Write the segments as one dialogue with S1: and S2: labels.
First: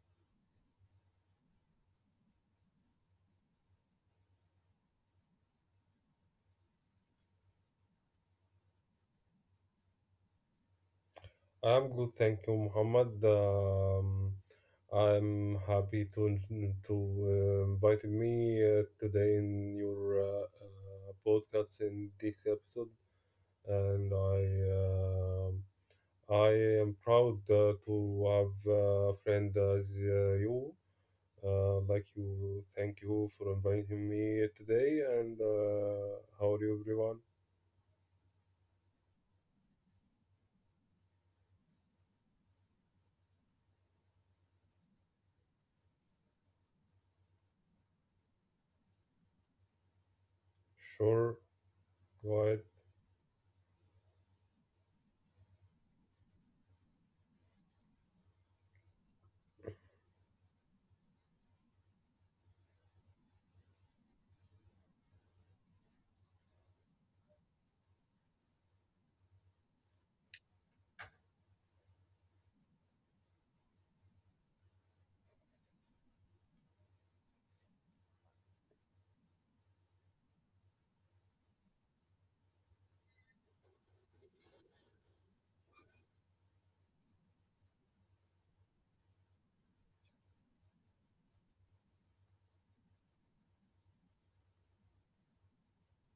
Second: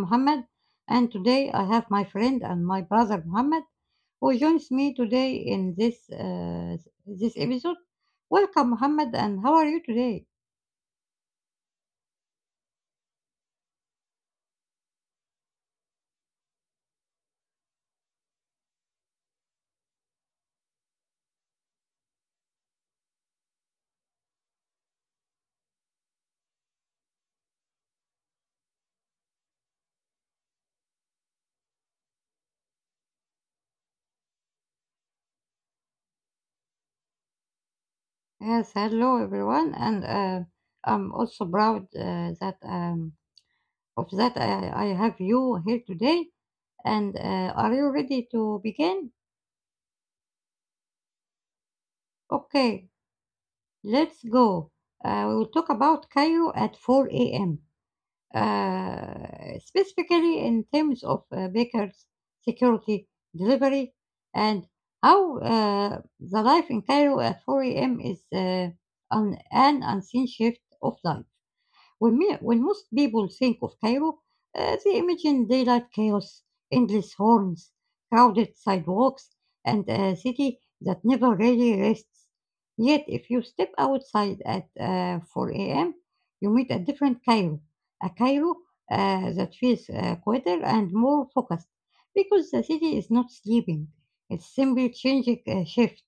S1: Mohammed, and today I have my friend and my brother Mohammed, who joins me today in this episode. Welcome, Mohammed, and how are you today?
S2: I'm good, thank you, Muhammad. I'm happy to to invite me today in your podcast in this episode, and um I am proud to have a friend as you. Like you, thank you for inviting me today. And how are you, everyone?
S1: Yes, hello, everyone, and I'm also proud that of that I have you here today. And are you ready to begin?
S2: Sure, go ahead.
S1: Okay, let's go. We will talk about Cairo at 4 a.m., specifically in terms of bakers, security, delivery, and how the life in Cairo at 4 a.m. is, on an unseen shift of life. When most people think of Cairo, they imagine daylight chaos, endless horns, crowded sidewalks, and a city that never really rests. Yet, if you step outside at 4 a.m., you meet a different Cairo, a Cairo that feels quieter and more focused because the city is not sleeping, it's simply changing shift.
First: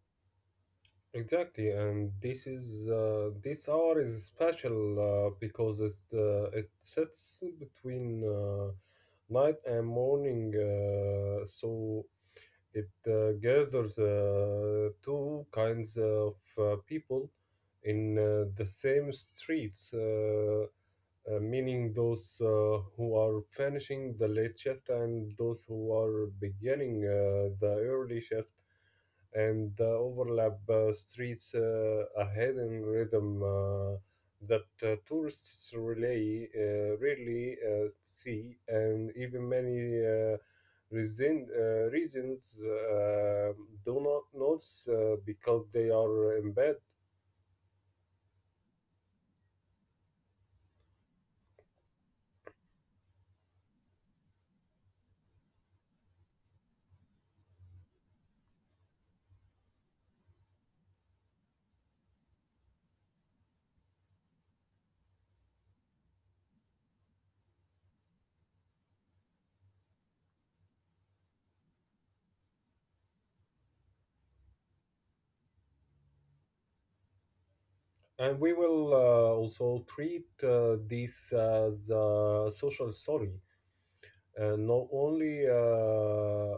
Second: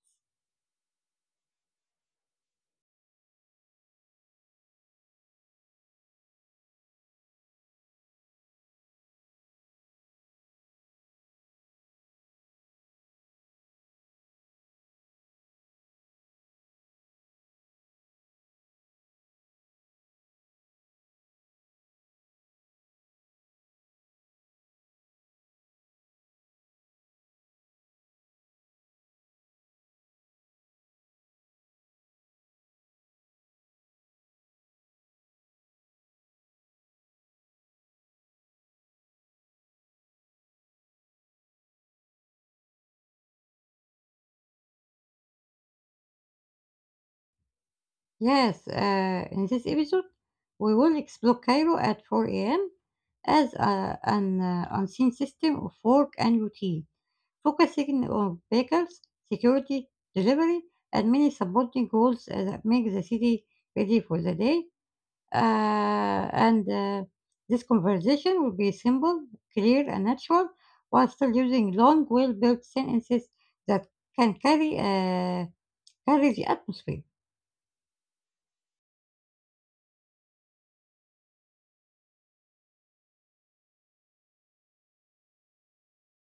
S2: Exactly, and this hour is special because it sits between night and morning, so it gathers two kinds of people in the same streets. Meaning those who are finishing the late shift and those who are beginning the early shift, and the overlap streets a hidden rhythm that tourists really rarely see, and even many. Reasons do not notice because they are embedded.
S1: Yes, in this episode, we will explore Cairo at 4 a.m. as an unseen system of work and routine, focusing on bakers, security, delivery, and many supporting roles that make the city ready for the day. And This conversation will be simple, clear, and natural, while still using long, well-built sentences that can carry the atmosphere.
S2: And we will also treat this as a social story and not only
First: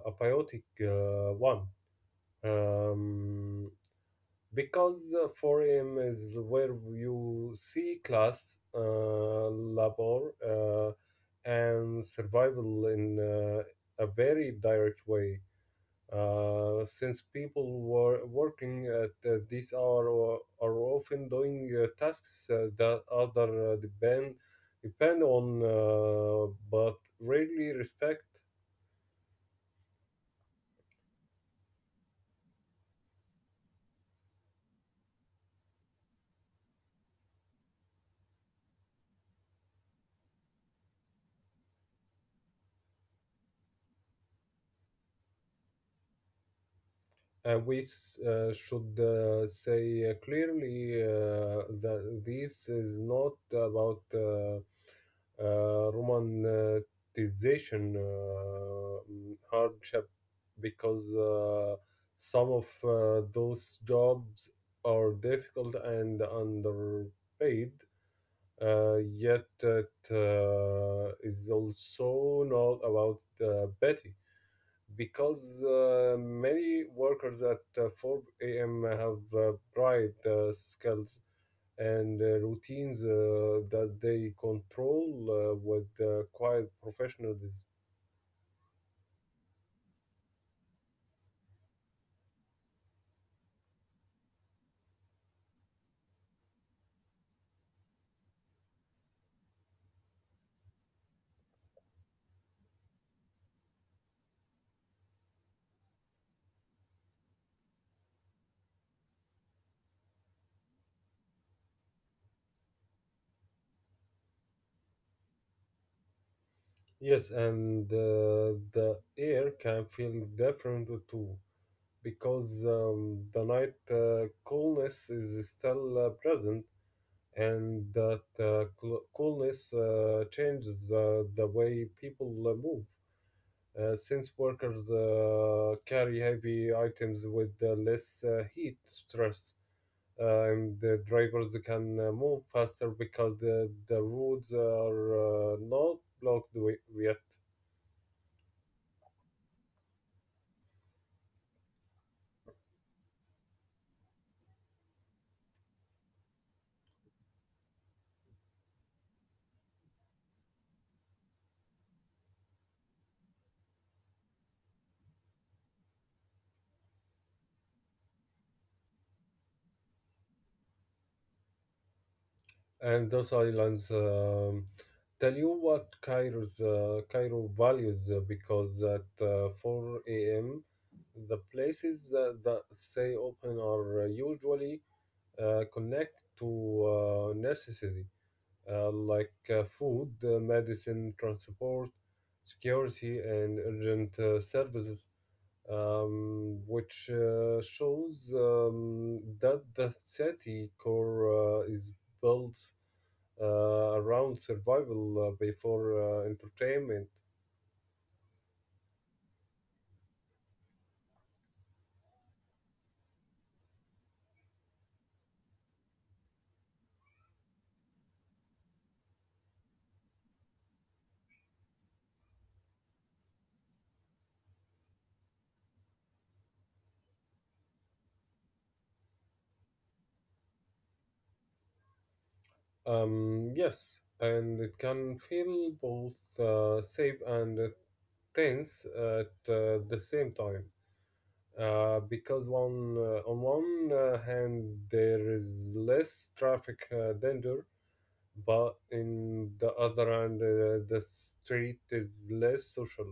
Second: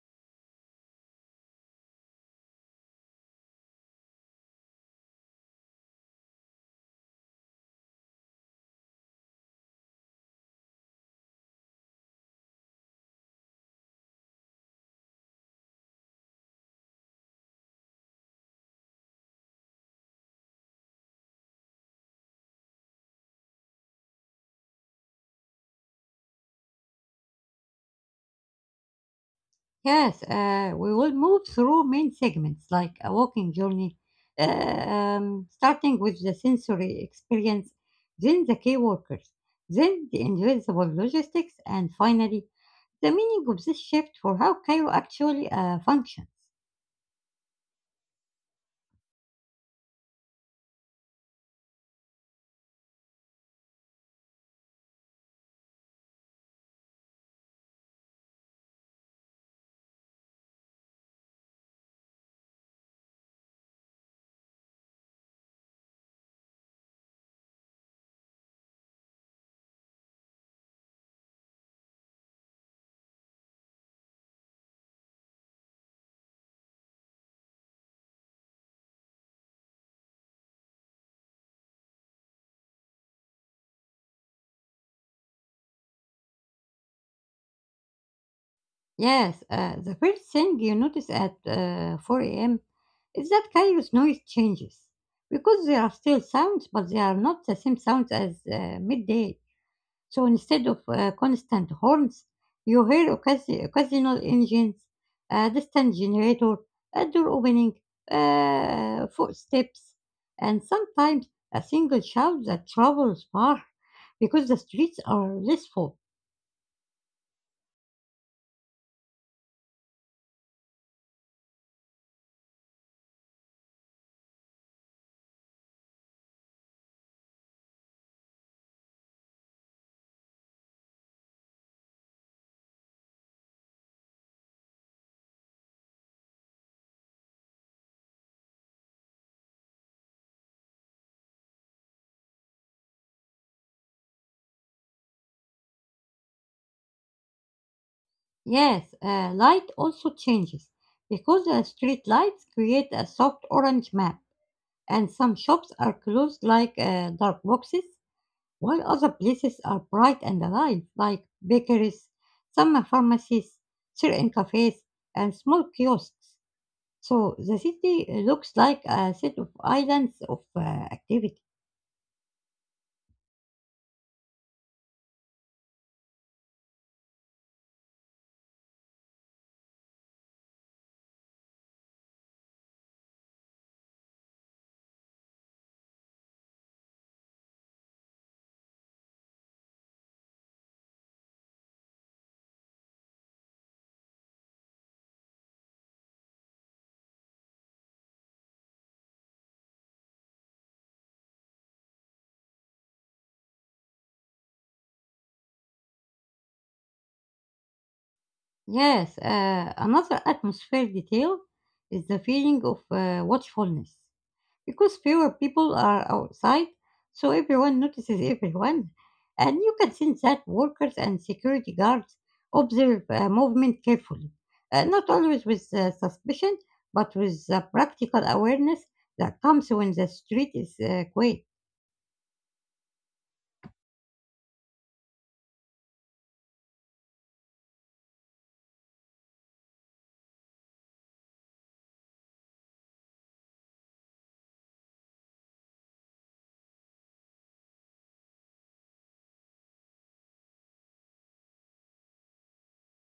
S2: a biotic one. Um, because for him is where you see class, labor, and survival in a very direct way. Since people were working at this hour or are often doing tasks that other depend on, but rarely respect.
S1: Yes, we will move through main segments like a walking journey, starting with the sensory experience, then the key workers, then the invisible logistics, and finally, the meaning of this shift for how Cairo actually functions.
S2: We should say clearly that this is not about romanticization hardship because some of those jobs are difficult and underpaid. Yet it is also not about pity because many workers at 4 a.m. have bright skills and routines that they control with quiet professionalism.
S1: Yes, the first thing you notice at 4 a.m. is that Cairo's noise changes because there are still sounds, but they are not the same sounds as midday. So instead of constant horns, you hear occasional engines, a distant generator, a door opening, footsteps, and sometimes a single shout that travels far because the streets are less full.
S2: Yes, and the air can feel different too because the night coolness is still present, and that coolness changes the way people move. Since workers carry heavy items with less heat stress. And the drivers can move faster because the roads are not blocked yet.
S1: Yes, light also changes because the street lights create a soft orange map, and some shops are closed like dark boxes while other places are bright and alive, like bakeries, some pharmacies, certain cafes, and small kiosks. So the city looks like a set of islands of activity.
S2: And those islands tell you what Cairo values because at 4 a.m. the places that stay open are usually connected to necessity like food, medicine, transport, security, and urgent services, which shows that the city core is built uh, around survival before entertainment.
S1: Yes, another atmosphere detail is the feeling of watchfulness, because fewer people are outside, so everyone notices everyone. And you can sense that workers and security guards observe movement carefully, not always with suspicion, but with the practical awareness that comes when the street is quiet.
S2: Yes, and it can feel both safe and tense at the same time. Because one On one hand there is less traffic danger, but in the other hand the street is less social.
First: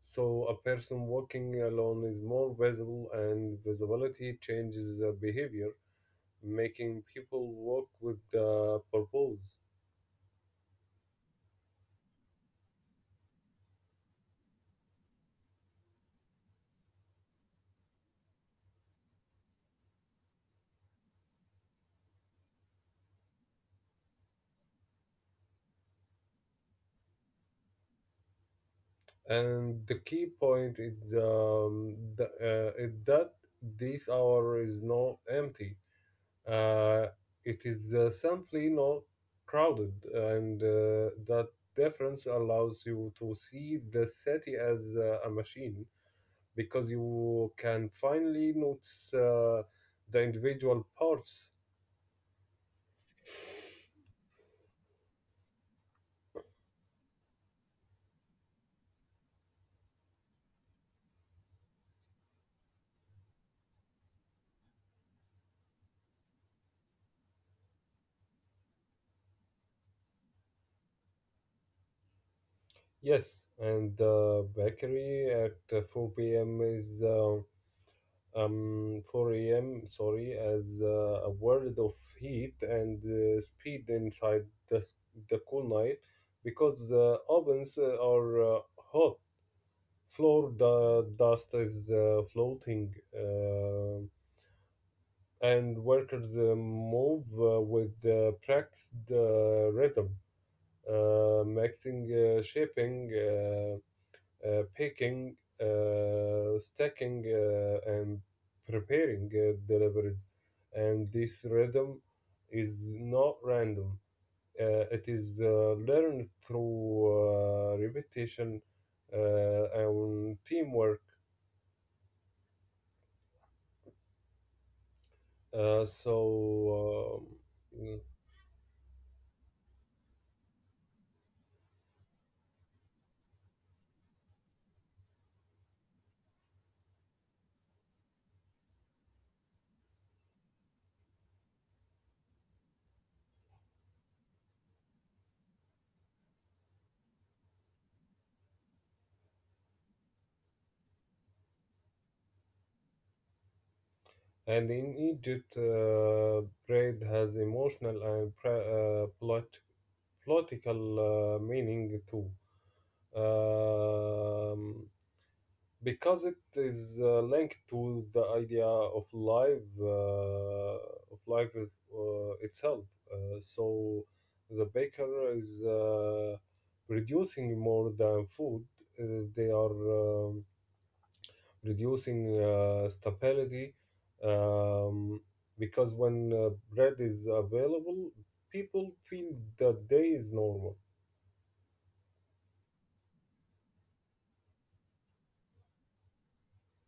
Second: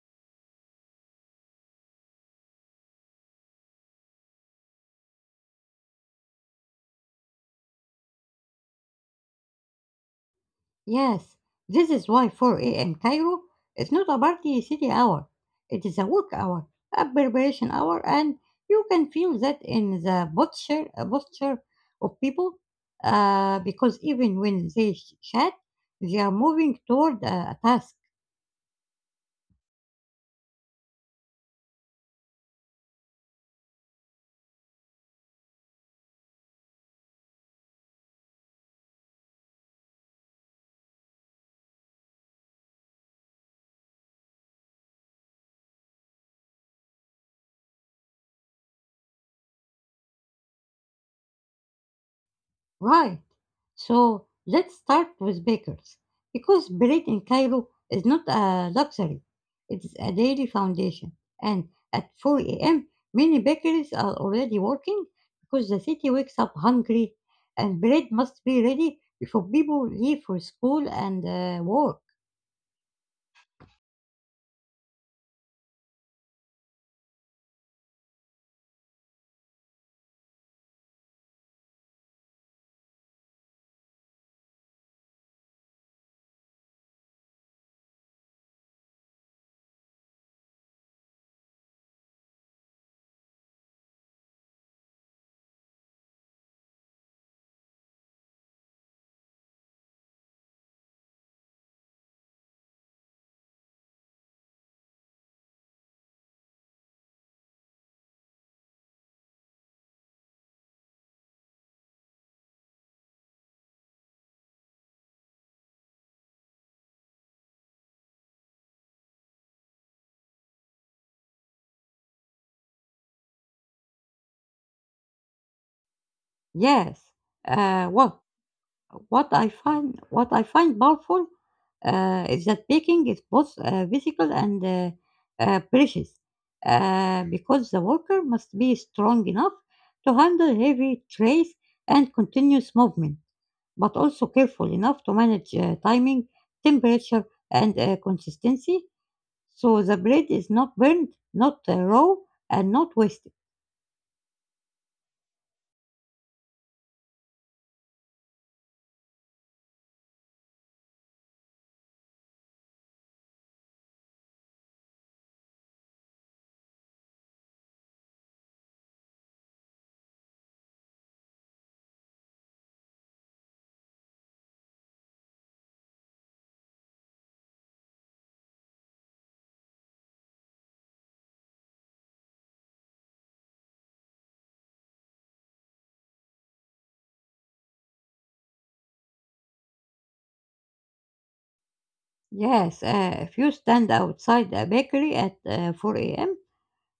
S2: So a person walking alone is more visible, and visibility changes behavior, making people walk with purpose.
S1: Yes, this is why 4 a.m. Cairo is not a party city hour. It is a work hour, a preparation hour, and you can feel that in the posture of people, because even when they chat, they are moving toward a task.
S2: And the key point is is that this hour is not empty. Uh, it is simply not crowded, and that difference allows you to see the city as a machine because you can finally notice the individual parts.
S1: Right. So let's start with bakers, because bread in Cairo is not a luxury, it is a daily foundation. And at 4 a.m., many bakeries are already working because the city wakes up hungry, and bread must be ready before people leave for school and work.
S2: Yes, and the bakery at 4 p.m. is 4 a.m sorry as a world of heat and speed inside the cool night because ovens are hot floor the dust is floating, and workers move with practiced rhythm, mixing, shaping, picking, stacking, and preparing deliveries. And this rhythm is not random. It is learned through repetition and teamwork. Uh,
S1: Yes,
S2: so,
S1: uh,
S2: um,
S1: what? what I find powerful is that baking is both physical and precious, because the worker must be strong enough to handle heavy trays and continuous movement, but also careful enough to manage timing, temperature, and consistency, so the bread is not burned, not raw, and not wasted.
S2: and in Egypt, bread has emotional and political meaning too. Um, because it is linked to the idea of life itself. So the baker is producing more than food. uh, they are reducing stability um, because when bread is available, people feel that day is normal.
S1: Yes, if you stand outside a bakery at 4 a.m.,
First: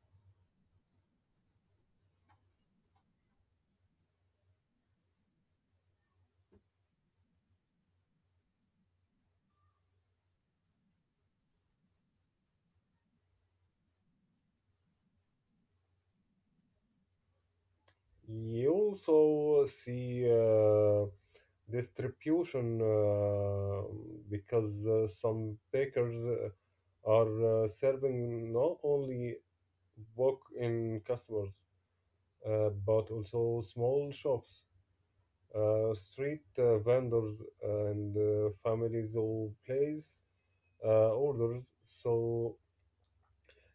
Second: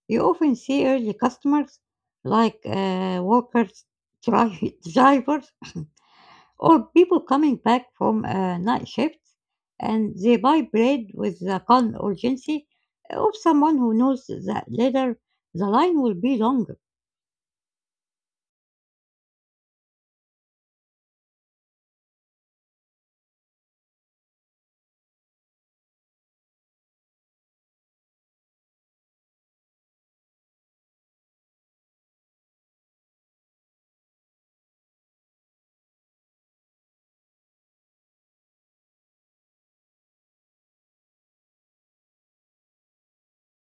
S1: you often see early customers like workers, drivers, or people coming back from night shifts, and they buy bread with the calm urgency of someone who knows that later the line will be longer.
S2: You also see distribution because some bakers are serving not only book in customers, but also small shops, street vendors, and families who place orders. So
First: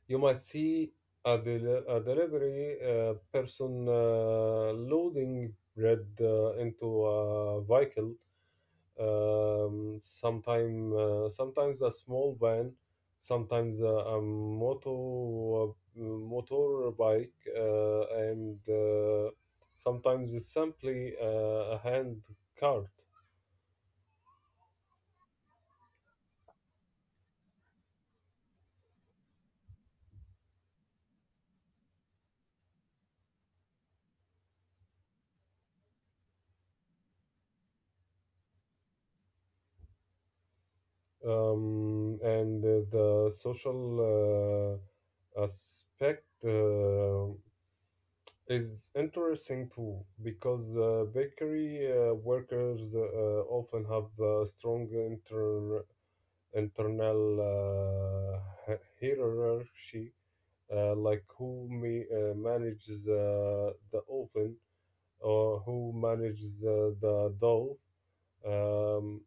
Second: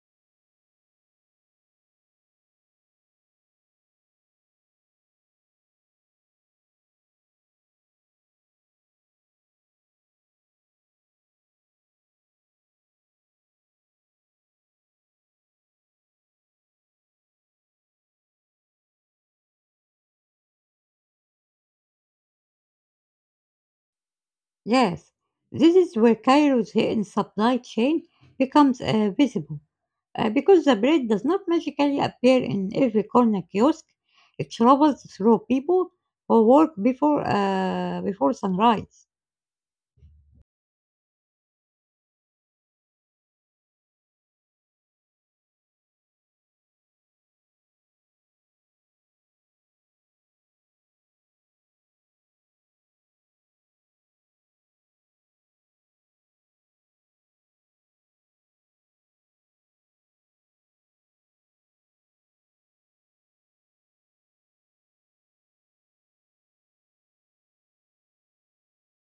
S2: you might see a delivery person loading bread into a vehicle, sometimes a small van, sometimes a motorbike, and sometimes it's simply a hand cart.
S1: Yes, this is where Cairo's hidden supply chain becomes visible. Because the bread does not magically appear in every corner kiosk, it travels through people who work before sunrise.
S2: And the social aspect. Is interesting too because bakery workers often have strong internal uh, hierarchy like who manages the oven or who manages the dough, um,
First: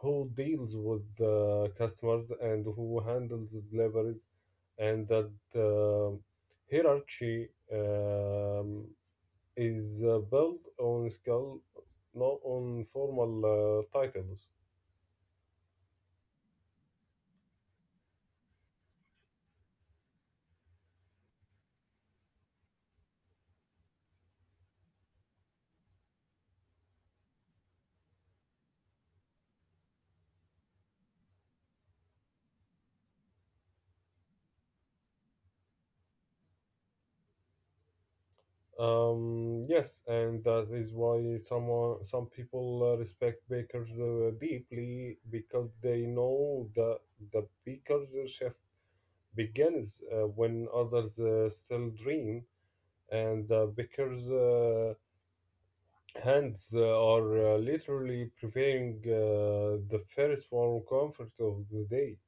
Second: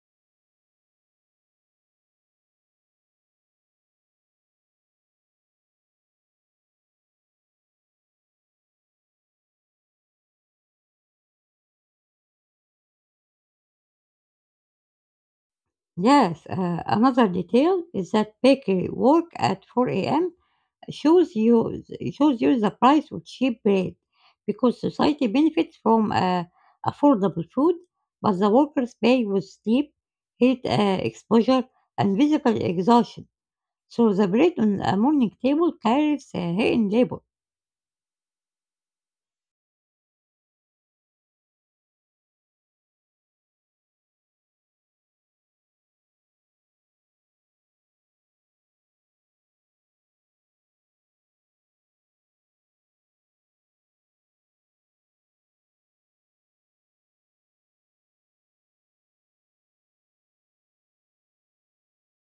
S2: who deals with the customers and who handles deliveries, and that hierarchy um, is built on skill, not on formal titles.
S1: Yes, another detail is that bakery work at 4 a.m. shows you shows you the price of cheap bread, because society benefits from affordable food, but the workers pay with sleep, heat exposure, and physical exhaustion. So the bread on a morning table carries a hidden labor.
S2: Yes, and that is why some people respect bakers deeply because they know that the baker's shift begins when others still dream, and the baker's hands are literally preparing the first warm comfort of the day.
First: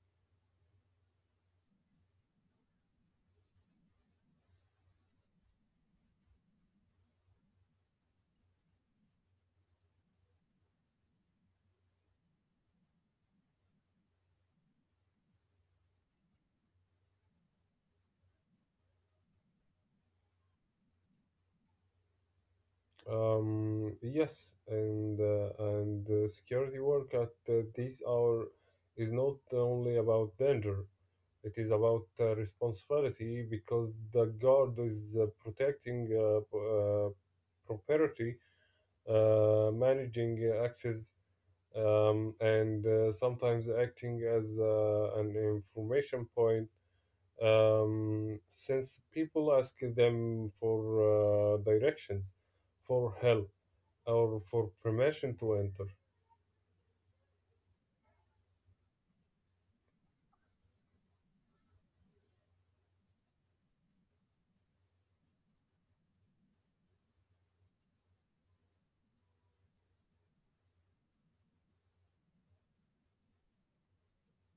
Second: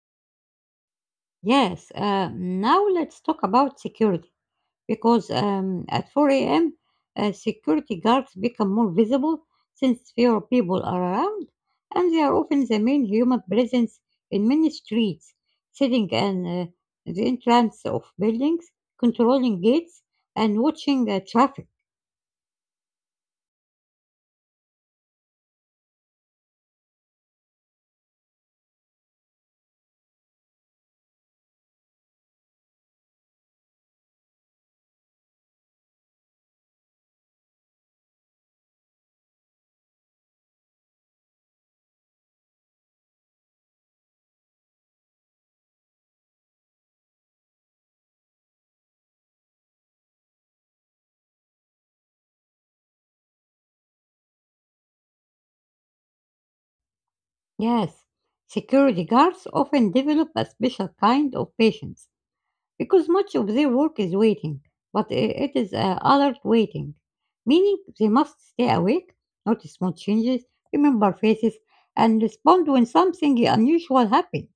S1: Yes, now let's talk about security because at 4 a.m. Security guards become more visible since fewer people are around and they are often the main human presence in many streets, sitting and the entrance of buildings, controlling gates, and watching traffic.
S2: Yes, and security work at this hour is not only about danger; it is about responsibility because the guard is protecting property, managing access, and sometimes acting as an information point, since people ask them for directions, for help, or for permission to enter.
S1: Yes, security guards often develop a special kind of patience because much of their work is waiting, but it is alert waiting, meaning they must stay awake, notice small changes, remember faces, and respond when something unusual happens.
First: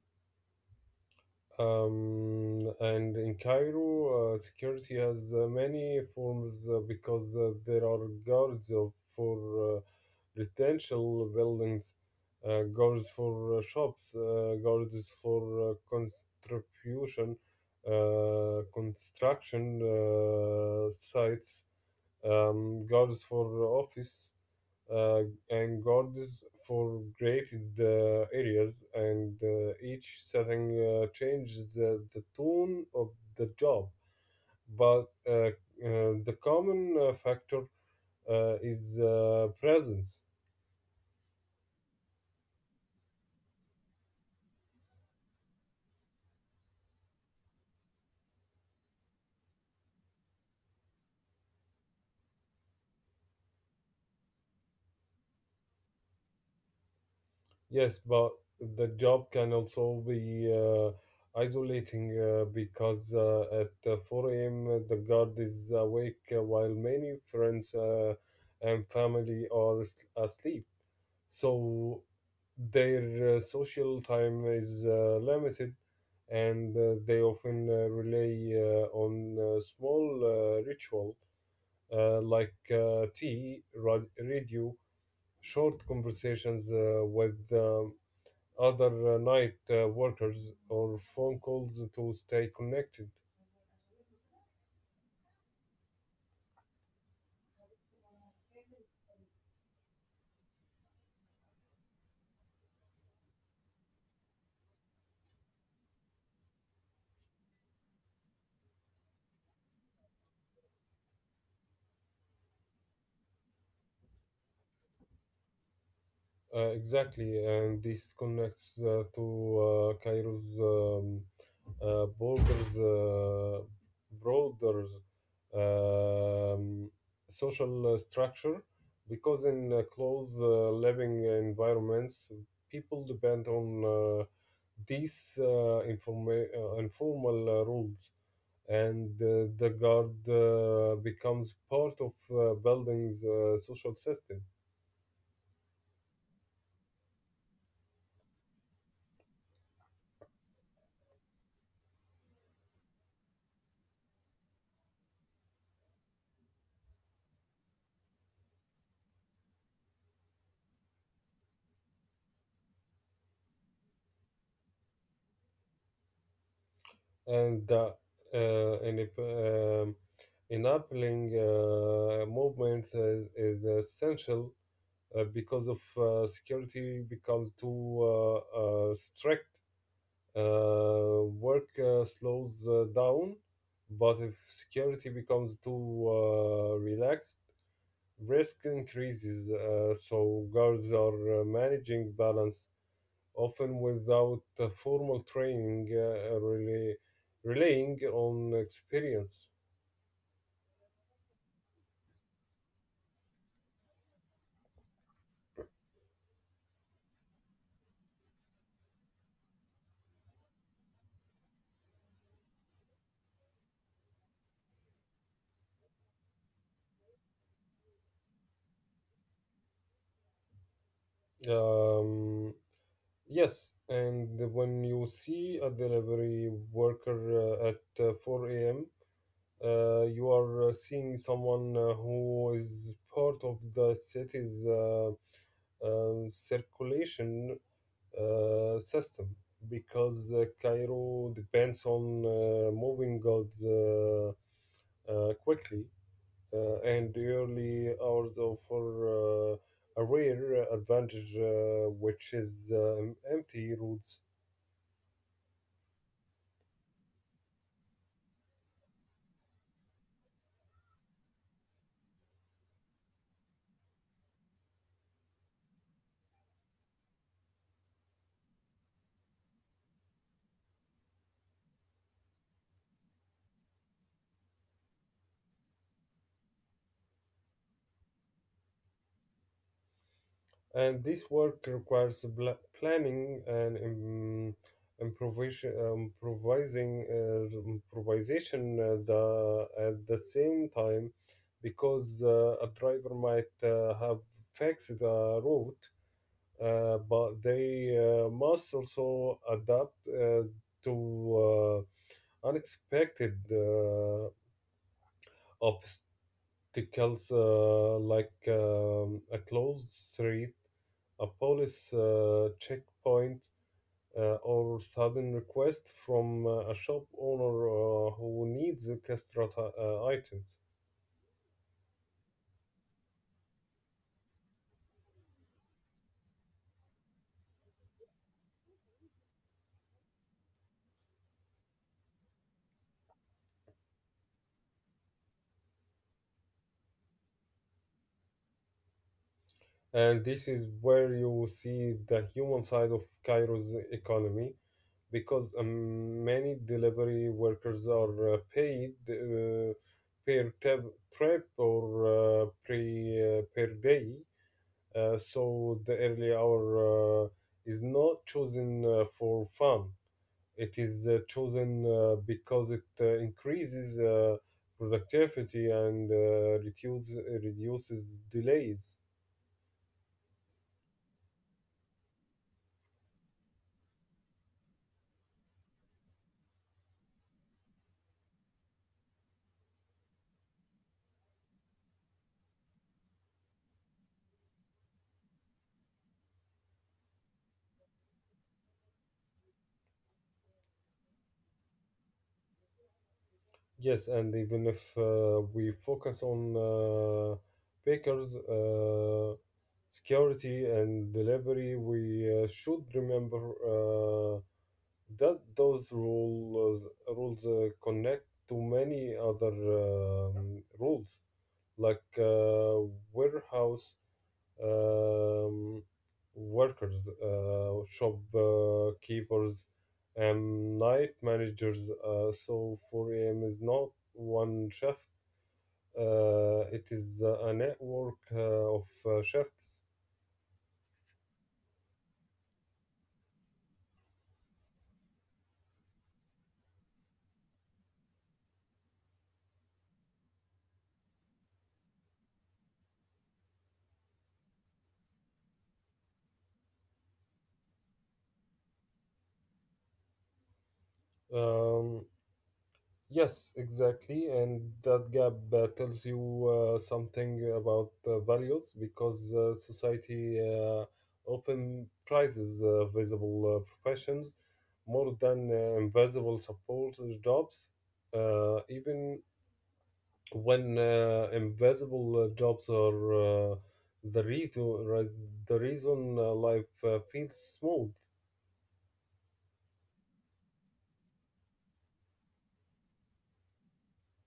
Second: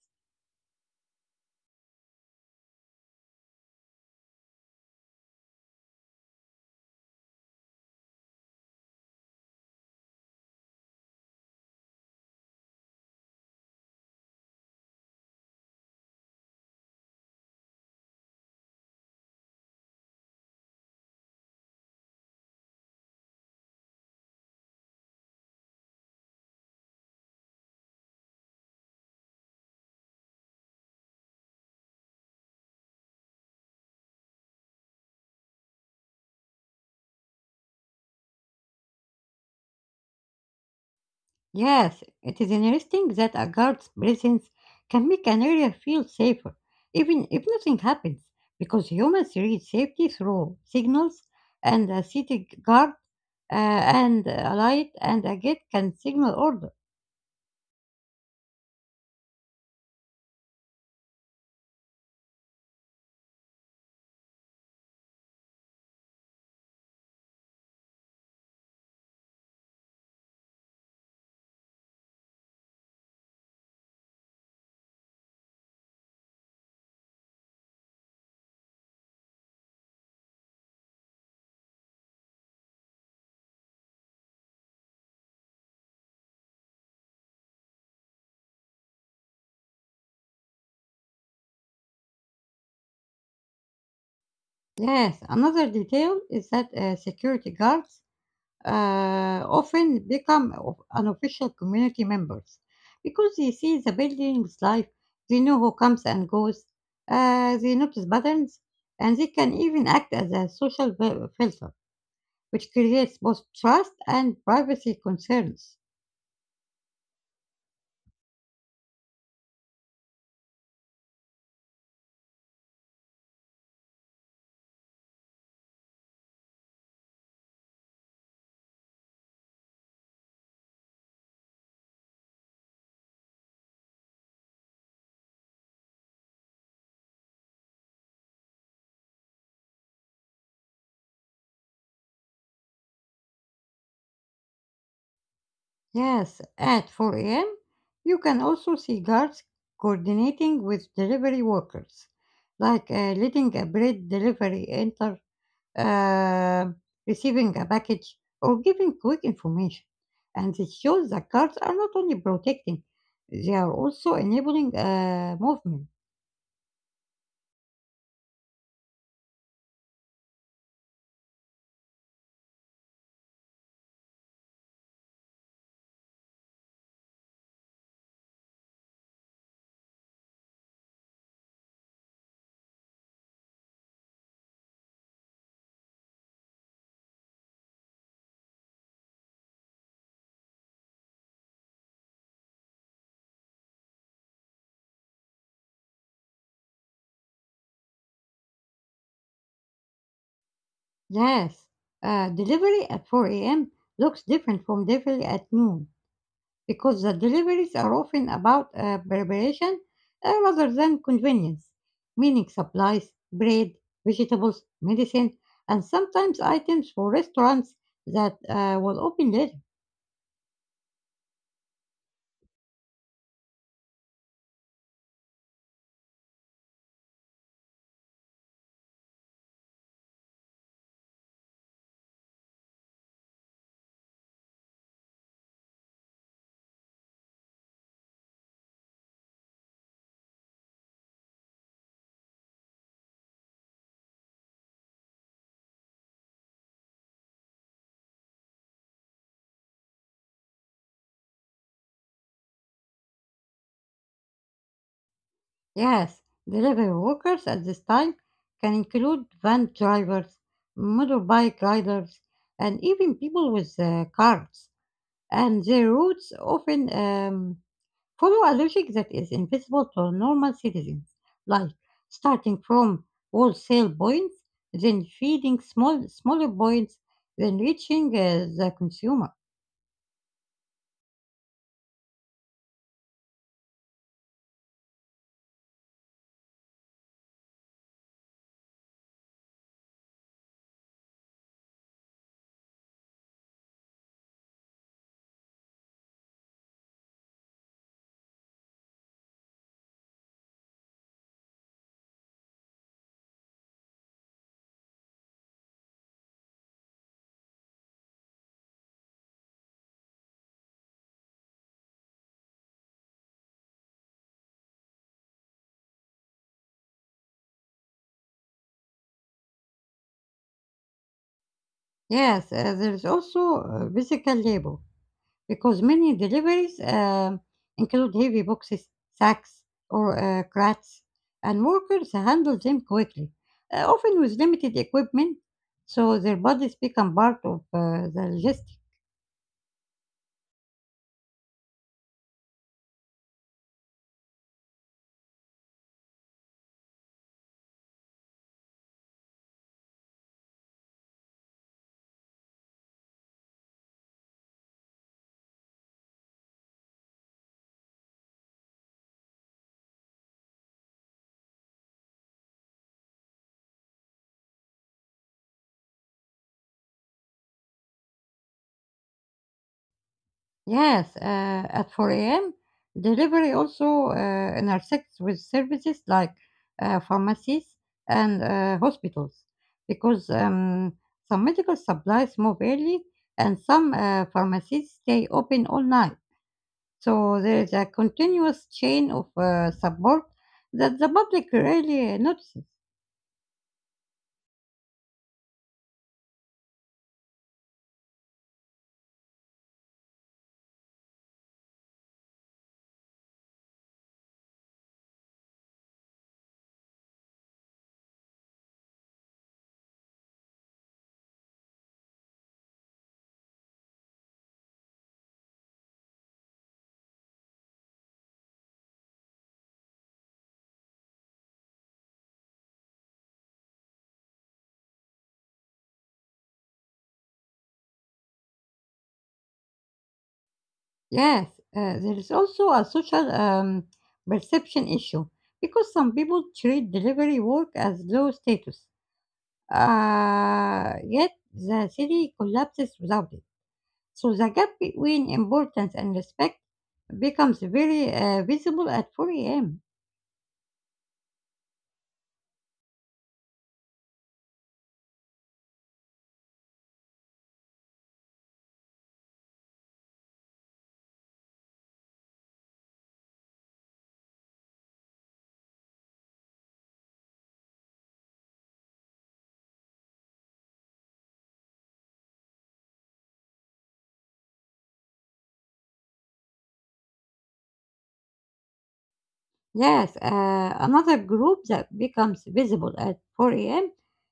S2: And in Cairo, security has many forms because there are guards for residential buildings, guards for shops, guards for construction sites, guards for office, uh, and guards for graded areas, and each setting changes the tone of the job. But The common factor is presence.
S1: Yes, it is interesting that a guard's presence can make an area feel safer, even if nothing happens, because humans read safety through signals, and a city guard, and a light, and a gate can signal order.
S2: Yes, but the job can also be isolating because at 4 a.m. the guard is awake while many friends and family are asleep. So their social time is limited, and they often rely on small ritual like tea, radio, short conversations with other night workers or phone calls to stay connected.
S1: Yes, another detail is that security guards often become unofficial community members because they see the building's life, they know who comes and goes, they notice patterns, and they can even act as a social filter, which creates both trust and privacy concerns.
S2: Exactly, and this connects to Cairo's uh, borders, uh, broader um, social structure because in close living environments, people depend on these informal rules, and the guard becomes part of building's social system.
S1: Yes, at 4 a.m., you can also see guards coordinating with delivery workers, like letting a bread delivery enter, uh, receiving a package, or giving quick information. And it shows that cards are not only protecting, they are also enabling movement.
S2: And the uh, inep- um, enabling movement is essential because of security becomes too strict. Work slows down, but if security becomes too relaxed, risk increases. So guards are managing balance often without formal training, really relying on experience.
S1: Yes, delivery at 4 a.m. looks different from delivery at noon because the deliveries are often about preparation, rather than convenience, meaning supplies, bread, vegetables, medicine, and sometimes items for restaurants that will open later.
S2: Um, yes, and when you see a delivery worker at 4 a.m., you are seeing someone who is part of the city's circulation system because Cairo depends on moving goods quickly, and early hours offer a rare advantage, which is empty routes.
S1: Yes, delivery workers at this time can include van drivers, motorbike riders, and even people with carts. And their routes often follow a logic that is invisible to normal citizens, like starting from wholesale points, then feeding small smaller points, then reaching the consumer.
S2: And this work requires planning and improvisation at the same time, because a driver might have fixed the route, but they must also adapt to unexpected obstacles like a closed street, a police checkpoint, or sudden request from a shop owner who needs extra items.
S1: Yes, there is also physical labor, because many deliveries include heavy boxes, sacks, or crates, and workers handle them quickly, often with limited equipment, so their bodies become part of the logistics.
S2: And this is where you will see the human side of Cairo's economy because many delivery workers are paid per trip or per day. So the early hour is not chosen for fun. It is chosen because it increases productivity and reduces delays.
S1: Yes, at 4 a.m., delivery also intersects with services like pharmacies and hospitals because some medical supplies move early and some pharmacies stay open all night. So there is a continuous chain of support that the public really notices.
S2: Yes, and even if we focus on bakers, security, and delivery, we should remember that those rules connect to many other rules like warehouse um, workers, shop keepers, and night managers. So 4 a.m. is not one shift. It is a network of shifts.
S1: Yes, there is also a social perception issue because some people treat delivery work as low status, yet the city collapses without it. So the gap between importance and respect becomes very visible at 4 a.m.
S2: Um, Yes, exactly. And that gap tells you something about values because society often prizes visible professions more than invisible support jobs, even when invisible jobs are the, reason, right, the reason life feels smooth.
S1: Yes, another group that becomes visible at 4 a.m.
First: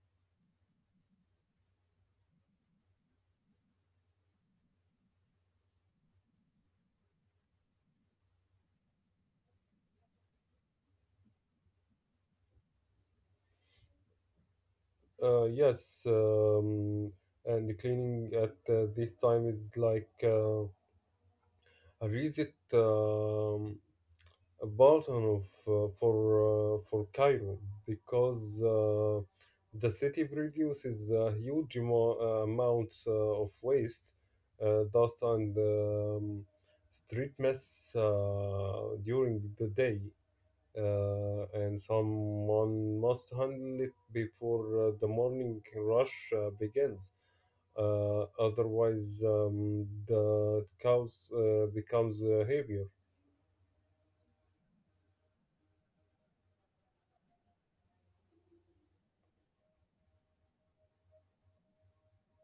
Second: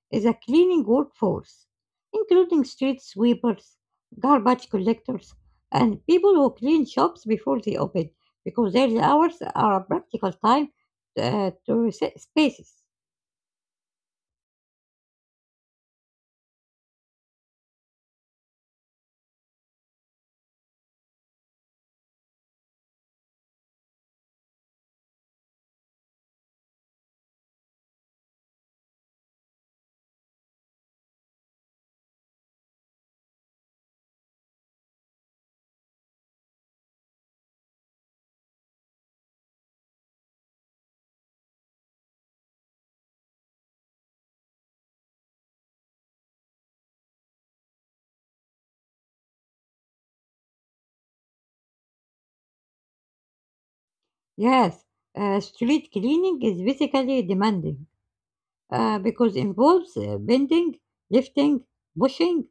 S1: is a cleaning workforce, including street sweepers, garbage collectors, and people who clean shops before they open because their hours are a practical time to reset spaces.
S2: Yes, and cleaning at this time is like. Read it button of, for for Cairo because the city produces a huge amount of waste, dust, and street mess during the day, and someone must handle it before the morning rush begins. Otherwise, the cows becomes heavier.
S1: Yes, street cleaning is physically demanding because involves bending, lifting, pushing,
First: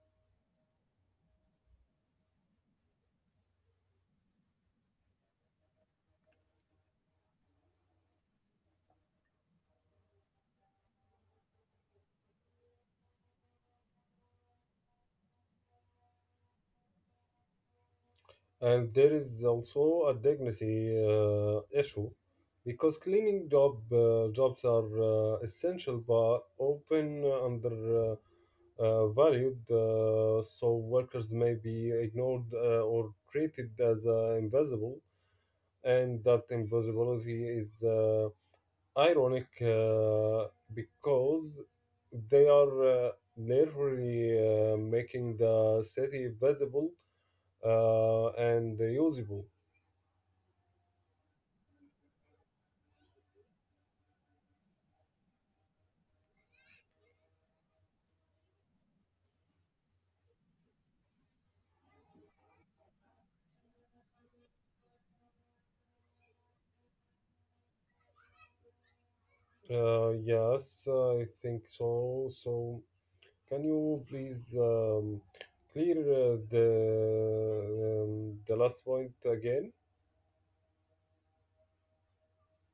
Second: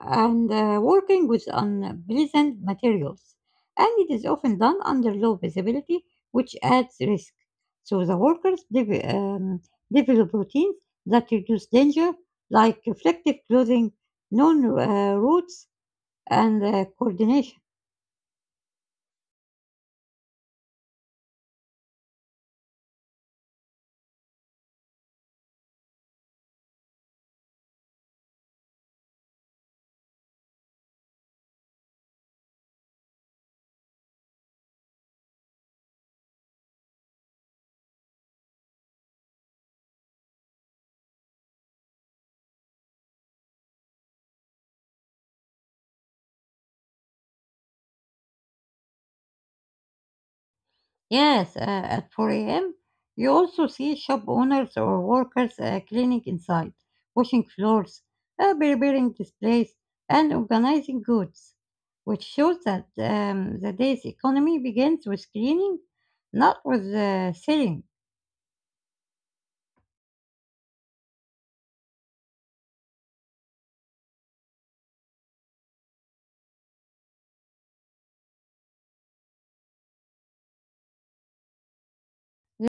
S1: and working with unpleasant materials. And it is often done under low visibility, which adds risk. So the workers develop routines that reduce danger, like reflective clothing, known routes, and coordination.
S2: And there is also a dignity issue because cleaning jobs are essential but often under uh, valued, so workers may be ignored or treated as invisible, and that invisibility is ironic because they are literally making the city visible and usable.
S1: Yes, at 4 a.m., you also see shop owners or workers cleaning inside, washing floors, preparing displays, and organizing goods, which shows that the day's economy begins with cleaning, not with selling.
S2: Yes, I think so. So, can you please clear the the last point again?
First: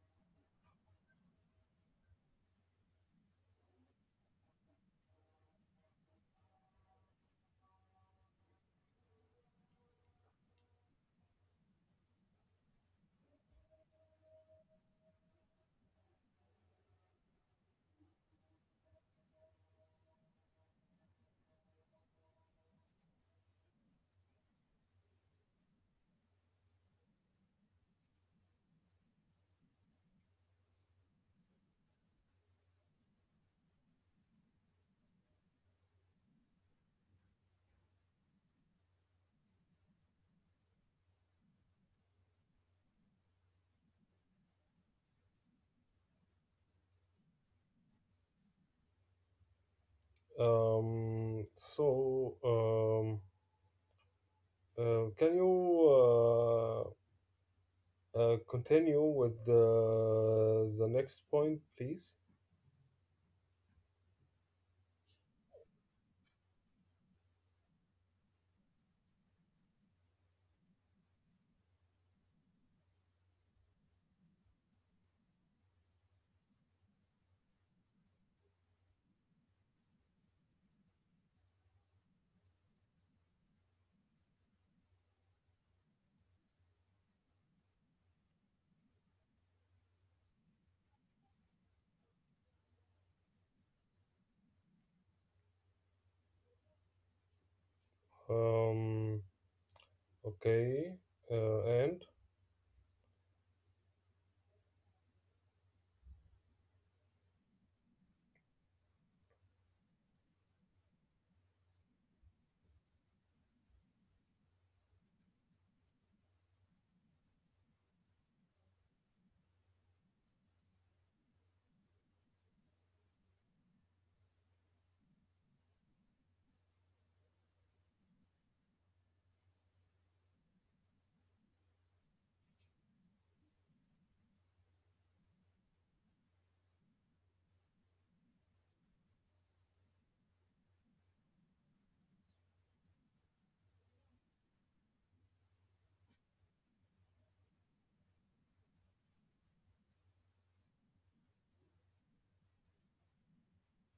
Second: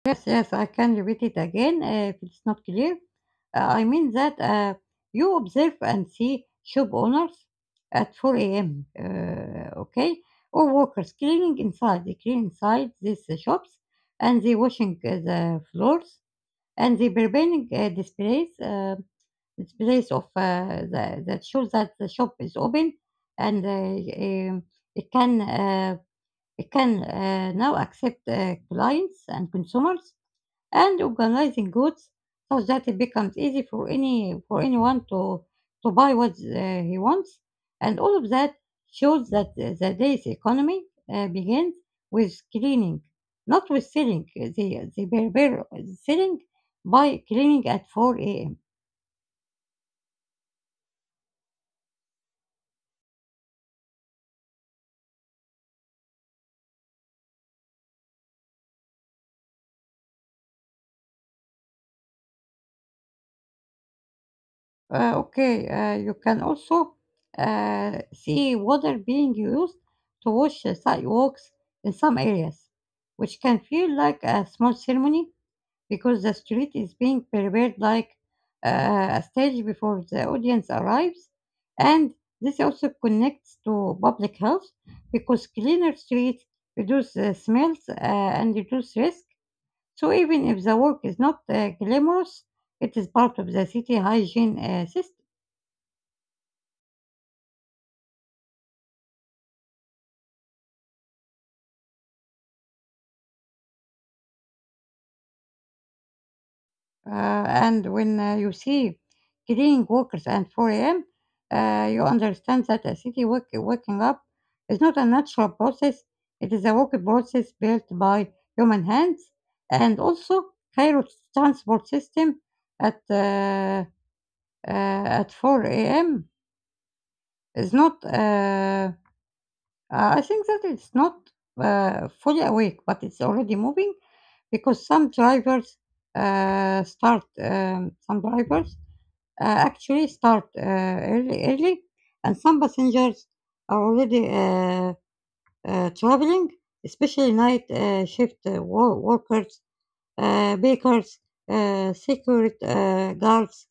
S1: Yes, yes, I can repeat it again if it's not clear. I mean that you observe and see shop owners at 4 a.m., okay, or workers cleaning inside. They clean inside these shops and they washing the floors and they preparing displays, displays of that shows that the shop is open and it can. Uh, it can now accept clients and consumers and organizing goods so that it becomes easy for any for anyone to buy what he wants, and all of that shows that the day's economy begins with cleaning, not with selling. They were selling by cleaning at 4 a.m.
S2: Um, so, um, can you continue with the next point, please.
S1: Okay, you can also see water being used to wash the sidewalks in some areas, which can feel like a small ceremony because the street is being prepared like a stage before the audience arrives. And this also connects to public health because cleaner streets reduce smells and reduce risk. So even if the work is not glamorous, it is part of the city hygiene system.
S2: Um, okay. And
S1: And When you see cleaning workers at 4 a.m., you understand that a city waking up is not a natural process. It is a work process built by human hands. And also, Cairo's transport system at uh, at 4 a.m. is not. I think that it's not fully awake, but it's already moving because some drivers start some drivers actually start early, early, and some passengers are already traveling, especially night shift workers, bakers, security guards,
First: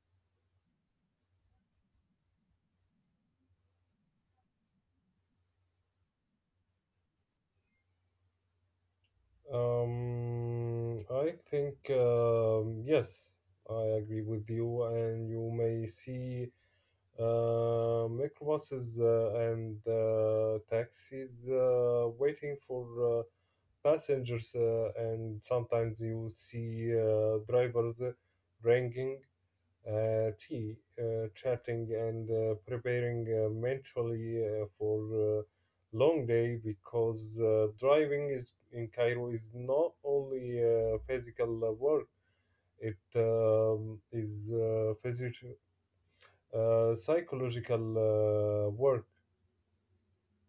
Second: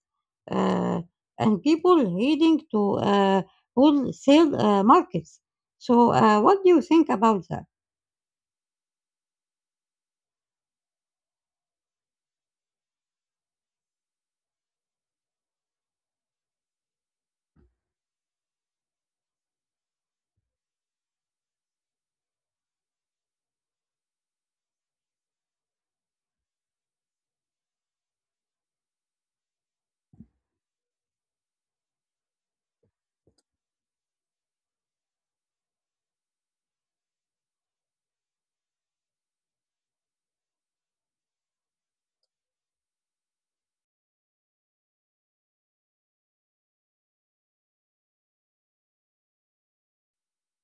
S1: uh, and people heading to wholesale markets. So, what do you think about that?
S2: I think yes, I agree with you, and you may see. Microbuses and taxis waiting for passengers, and sometimes you see drivers drinking tea, chatting, and preparing mentally for long day, because driving is in Cairo is not only physical work; it is psychological work.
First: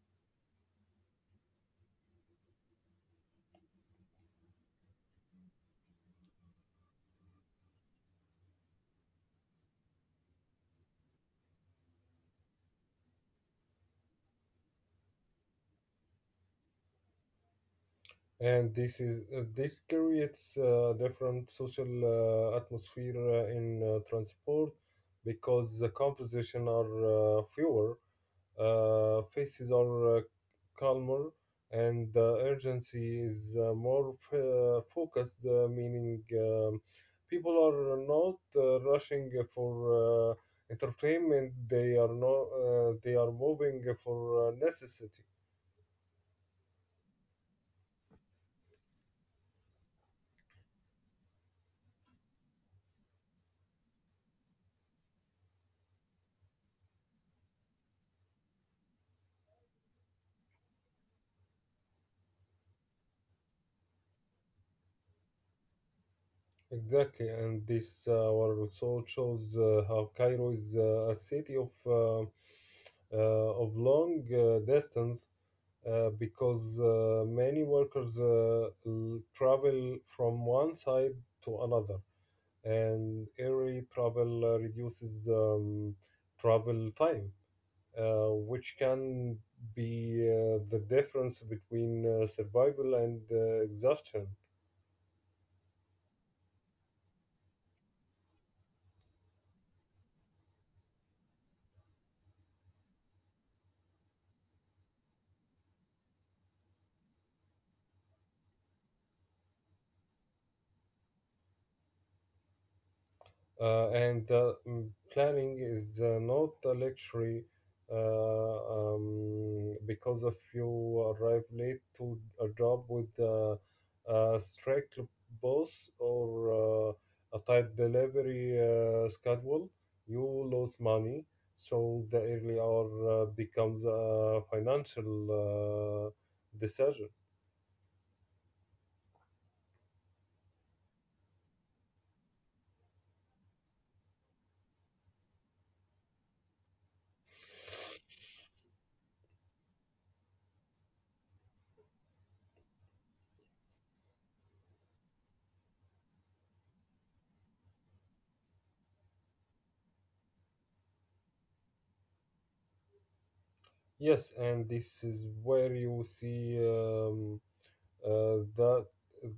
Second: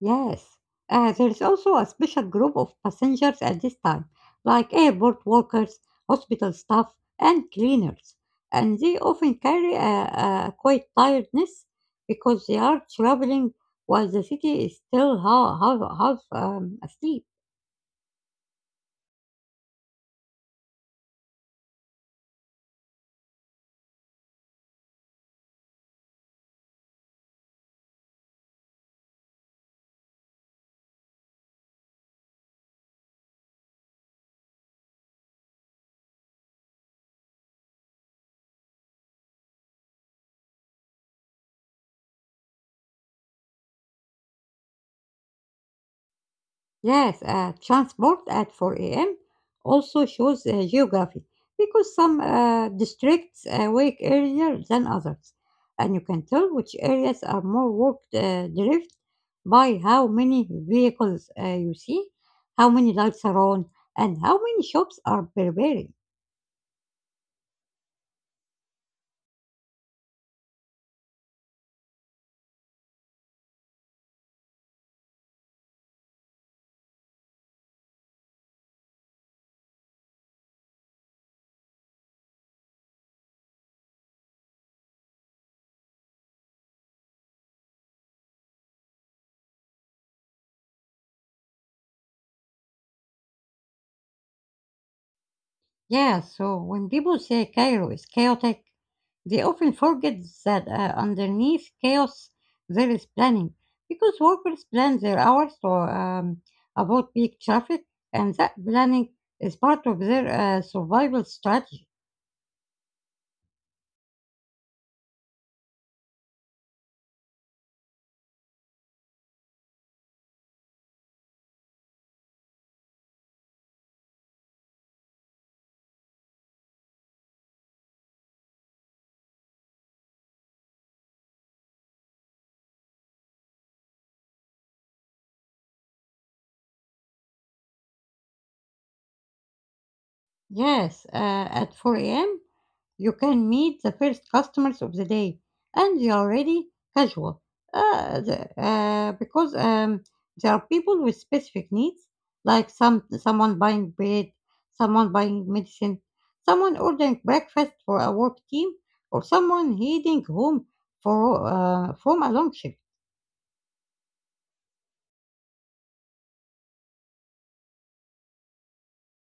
S1: Yes, there is also a special group of passengers at this time, like airport workers, hospital staff, and cleaners. And they often carry a quite tiredness because they are traveling while the city is still half asleep.
S2: And this creates different social atmosphere in transport, because the conversation are fewer, faces are calmer, and the urgency is more focused, meaning people are not rushing for entertainment. They are not They are moving for necessity.
S1: Yes, transport at 4 a.m. also shows geography because some districts wake earlier than others, and you can tell which areas are more work driven by how many vehicles you see, how many lights are on, and how many shops are prepared.
S2: Exactly, and this war also shows how Cairo is a city of of long distance, because many workers travel from one side to another, and air travel reduces travel time, which can be the difference between survival and exhaustion.
S1: Yeah, so when people say Cairo is chaotic, they often forget that underneath chaos there is planning because workers plan their hours to avoid peak traffic, and that planning is part of their survival strategy.
S2: And planning is not a luxury, because if you arrive late to a job with a strict boss or a tight delivery schedule, you lose money. So the early hour becomes a financial decision.
S1: Yes, at 4 a.m., you can meet the first customers of the day, and they are already casual because there are people with specific needs, like someone buying bread, someone buying medicine, someone ordering breakfast for a work team, or someone heading home for from a long shift.
S2: Yes, and this is where you seeUh, the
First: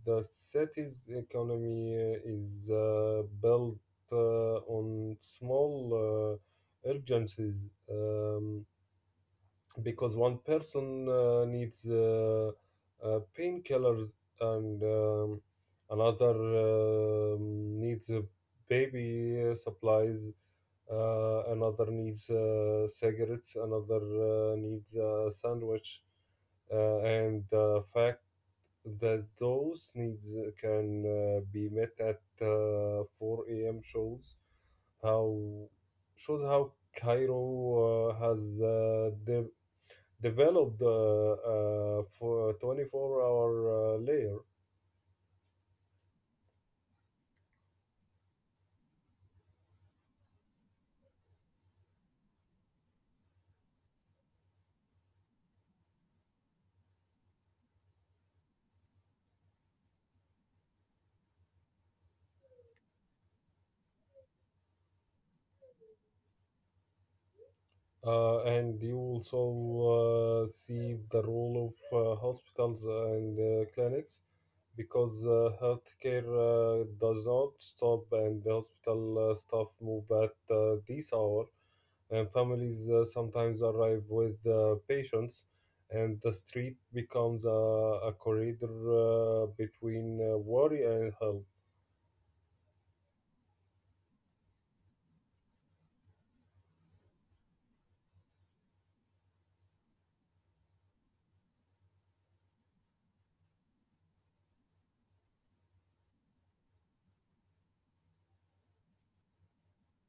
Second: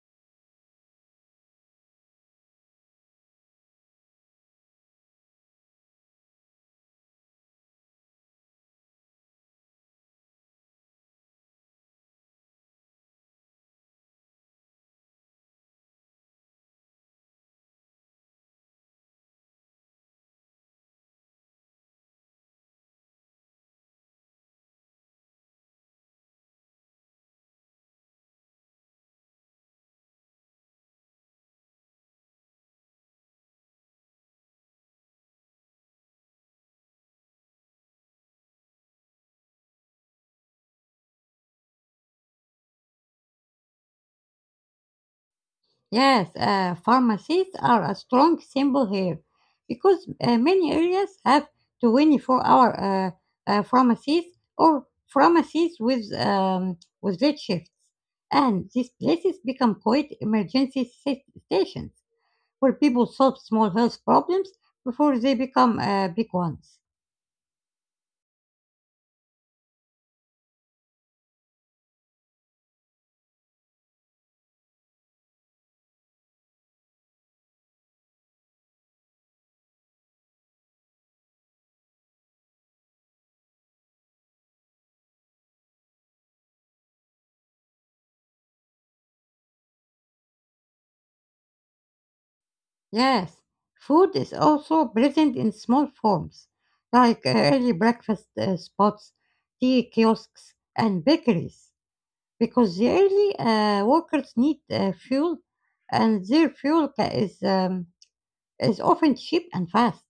S2: the city's economy is built on small urgencies, because one person needs painkillers, and another needs baby supplies. Another needs cigarettes, another needs a sandwich, and the fact that those needs can be met at 4 a.m. shows how how Cairo has developed for a 24-hour hour layer.
S1: Yes, pharmacies are a strong symbol here because many areas have 24-hour pharmacies or pharmacies with late shifts, and these places become quite emergency stations where people solve small health problems before they become big ones.
S2: And you also see the role of hospitals and clinics, because healthcare does not stop, and the hospital staff move at this hour, and families sometimes arrive with patients, and the street becomes a corridor between worry and help.
S1: Yes, food is also present in small forms like early breakfast spots, tea kiosks, and bakeries. Because the early workers need fuel, and their fuel is often cheap and fast.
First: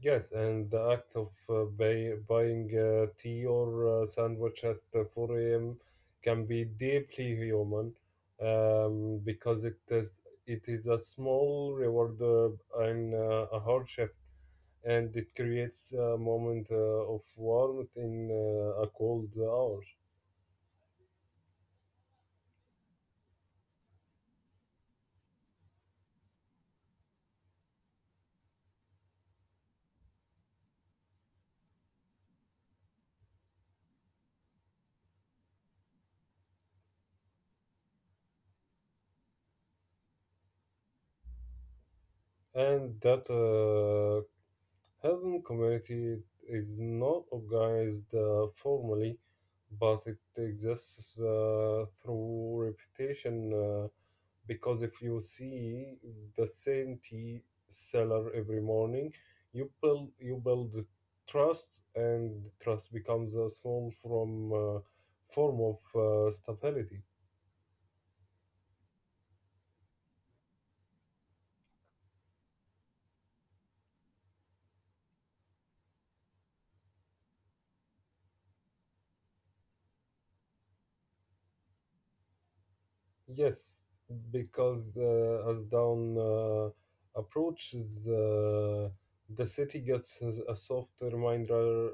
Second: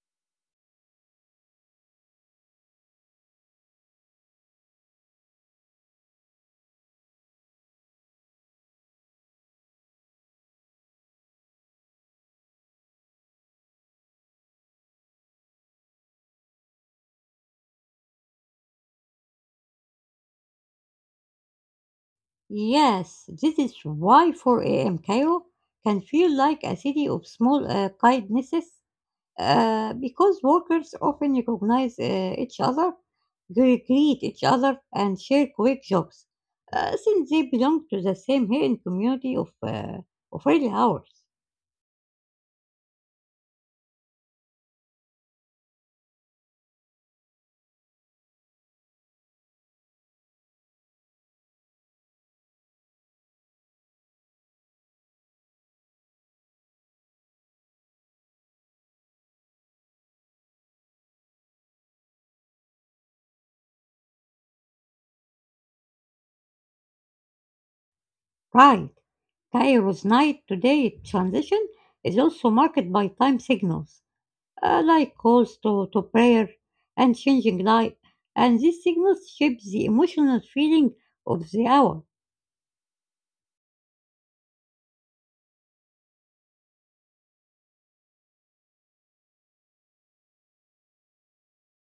S2: Yes, and the act of buying a tea or a sandwich at 4 a.m. can be deeply human, because it is a small reward and a hard shift, and it creates a moment of warmth in a cold hour.
S1: Yes, this is why 4 a.m. Cairo can feel like a city of small kindnesses, because workers often recognize each other, greet each other, and share quick jobs, since they belong to the same hidden community of early hours.
S2: And that Heaven community is not organized formally, but it exists through reputation. Because if you see the same tea seller every morning, you build trust, and trust becomes a small from form of stability.
S1: Right. Cairo's night to day transition is also marked by time signals, like calls to prayer and changing light, and these signals shape the emotional feeling of the hour.
S2: Yes, because the as dawn approaches, the city gets a soft reminder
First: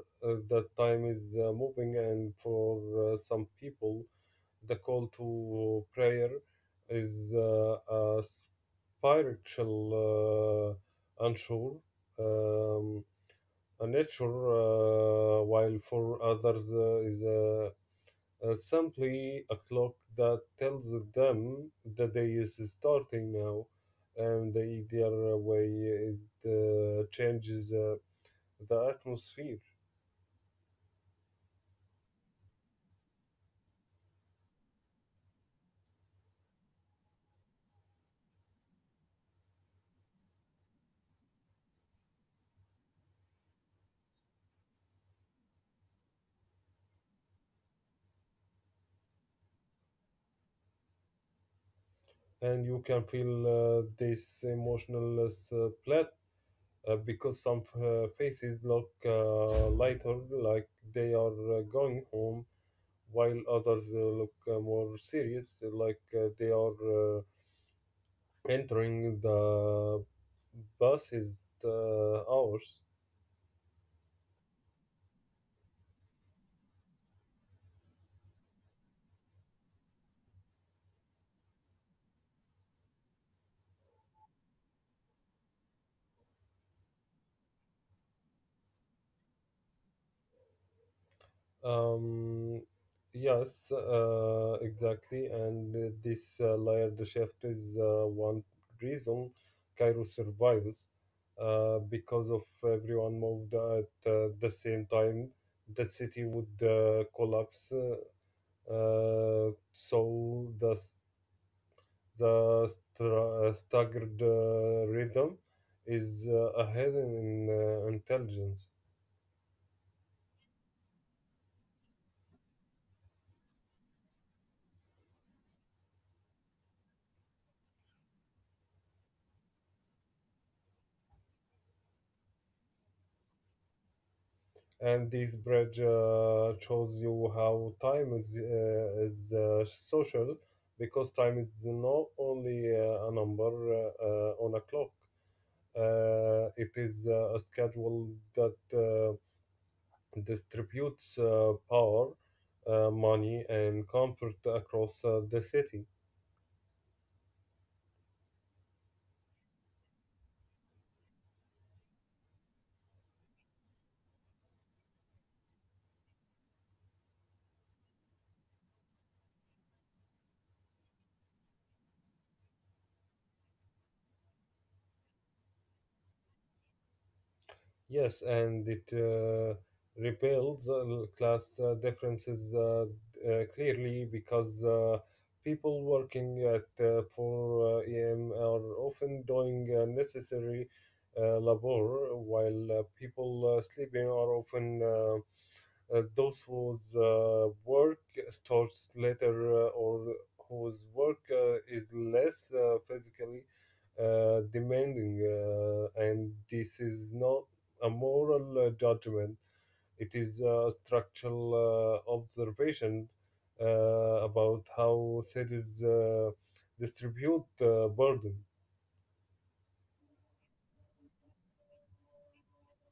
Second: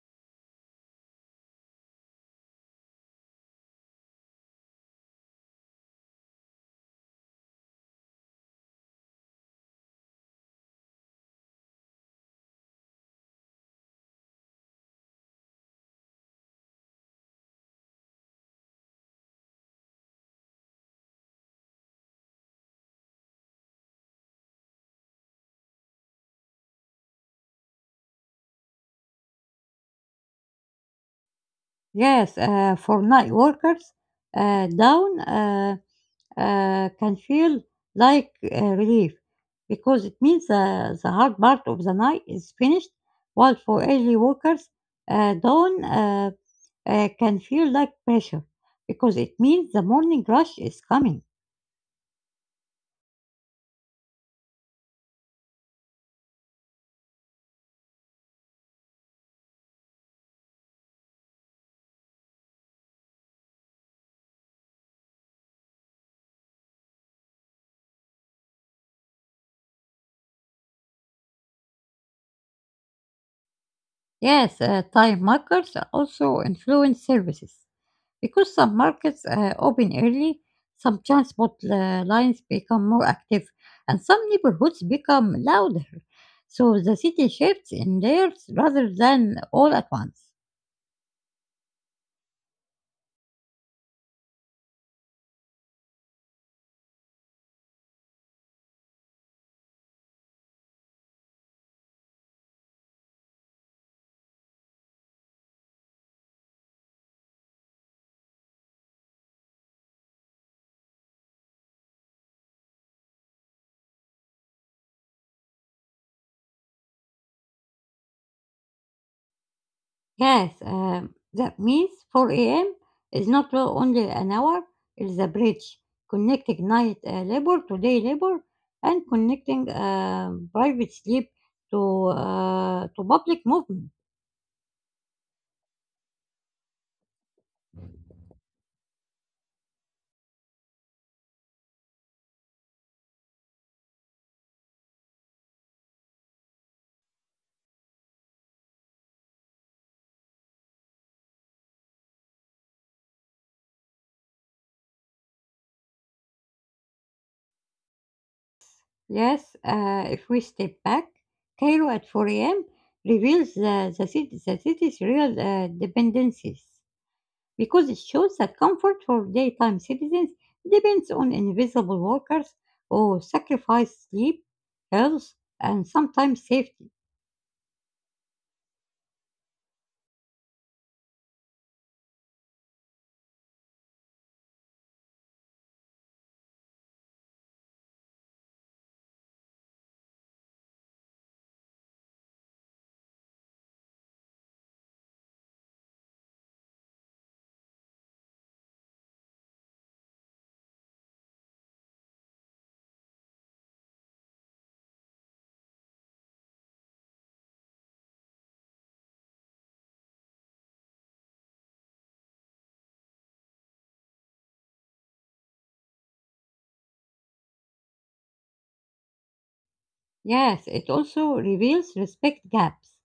S2: that time is moving, and for some people, the call to prayer is a spiritual unsure. Um, Nature, while for others is simply a clock that tells them the day is starting now, and the way it changes the atmosphere.
S1: Yes, for night workers, down can feel like relief because it means the hard part of the night is finished, while for early workers, dawn can feel like pressure because it means the morning rush is coming.
S2: And you can feel this emotional plat, because some faces look lighter, like they are going home, while others look more serious, like they are. Entering the bus is the hours.
S1: Yes, time markers also influence services. Because some markets open early, some transport lines become more active, and some neighborhoods become louder. So the city shifts in layers rather than all at once.
S2: Um, yes, exactly. And this layered shift is one reason Cairo survives, because of everyone moved at the same time. The city would collapse. So the staggered rhythm is a hidden intelligence.
S1: Yes, that means 4 a.m. is not only an hour, it's a bridge connecting night labor to day labor and connecting private sleep to public movement.
S2: And this bridge shows you how time is social, because time is not only a number on a clock. It is a schedule that distributes power, money, and comfort across the city.
S1: Yes, if we step back, Cairo at 4 a.m. reveals the city's real dependencies. Because it shows that comfort for daytime citizens depends on invisible workers who sacrifice sleep, health, and sometimes safety.
S2: Yes, and it repels class differences clearly, because people working at 4 a.m. are often doing necessary labor, while people sleeping are often those whose work starts later, or whose work is less physically demanding. And this is not a moral judgment, it is a structural observation uh, about how cities distribute burden.
S1: Yes, it also reveals respect gaps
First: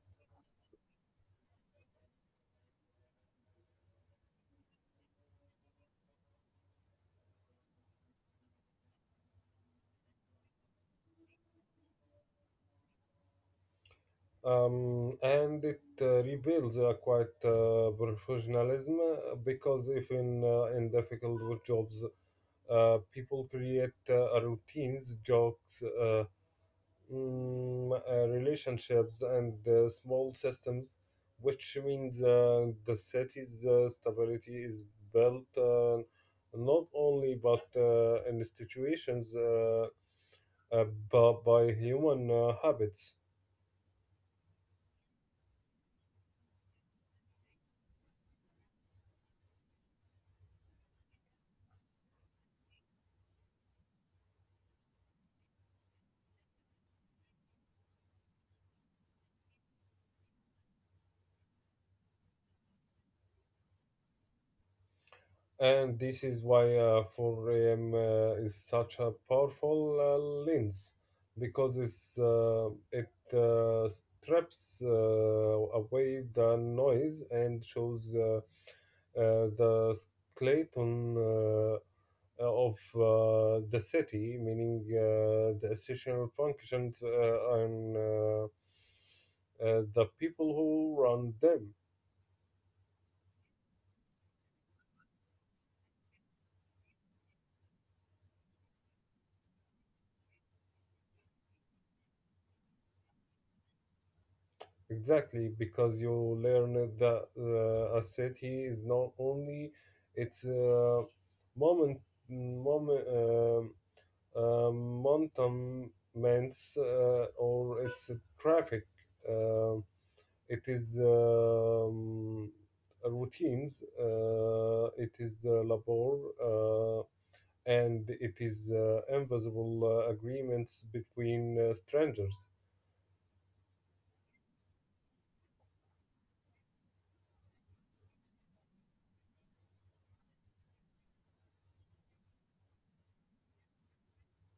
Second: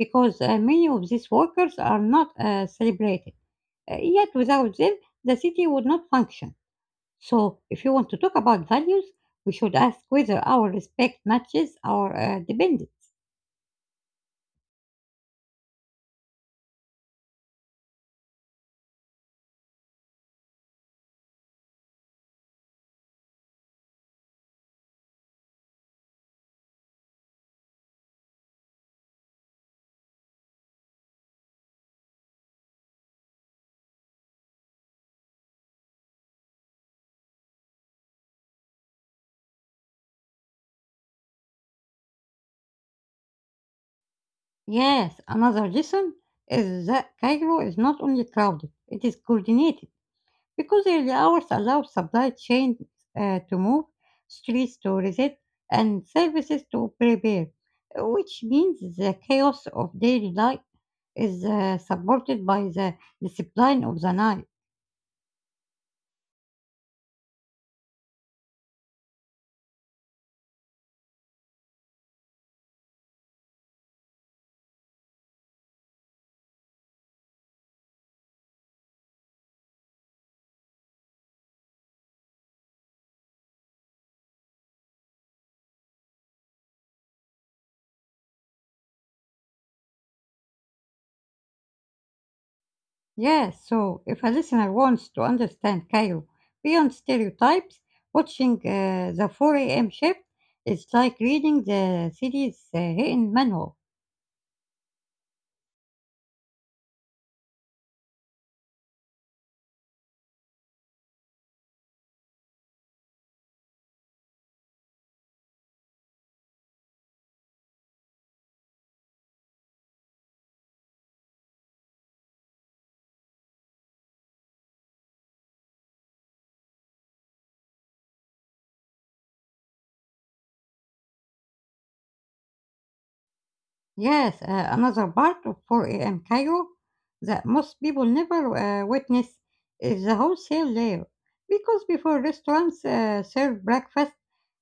S1: because many of these workers are not celebrated. Yet, without them, the city would not function. So, if you want to talk about values, we should ask whether our respect matches our dependence.
S2: And it reveals a quite professionalism, because if in difficult jobs, people create routines, jokes, relationships, and small systems, which means the city's stability is built not only but in institutions, uh, but by human habits.
S1: Yes, another reason is that Cairo is not only crowded, it is coordinated because early hours allow supply chains to move, streets to reset, and services to prepare, which means the chaos of daily life is supported by the discipline of the night.
S2: And this is why 4 a.m. Is such a powerful lens, because it strips away the noise and shows the skeleton of the city, meaning the essential functions and the people who run them.
S1: Yes, so if a listener wants to understand Cairo beyond stereotypes, watching the 4 a.m. shift is like reading the city's hidden manual.
S2: Exactly, because you learn that a city is not only its moment, moment, um monuments or its traffic. Uh, it is routines. It is the labor, and it is invisible agreements between strangers.
S1: Yes, another part of 4 a.m. Cairo that most people never witness is the wholesale layer. Because before restaurants serve breakfast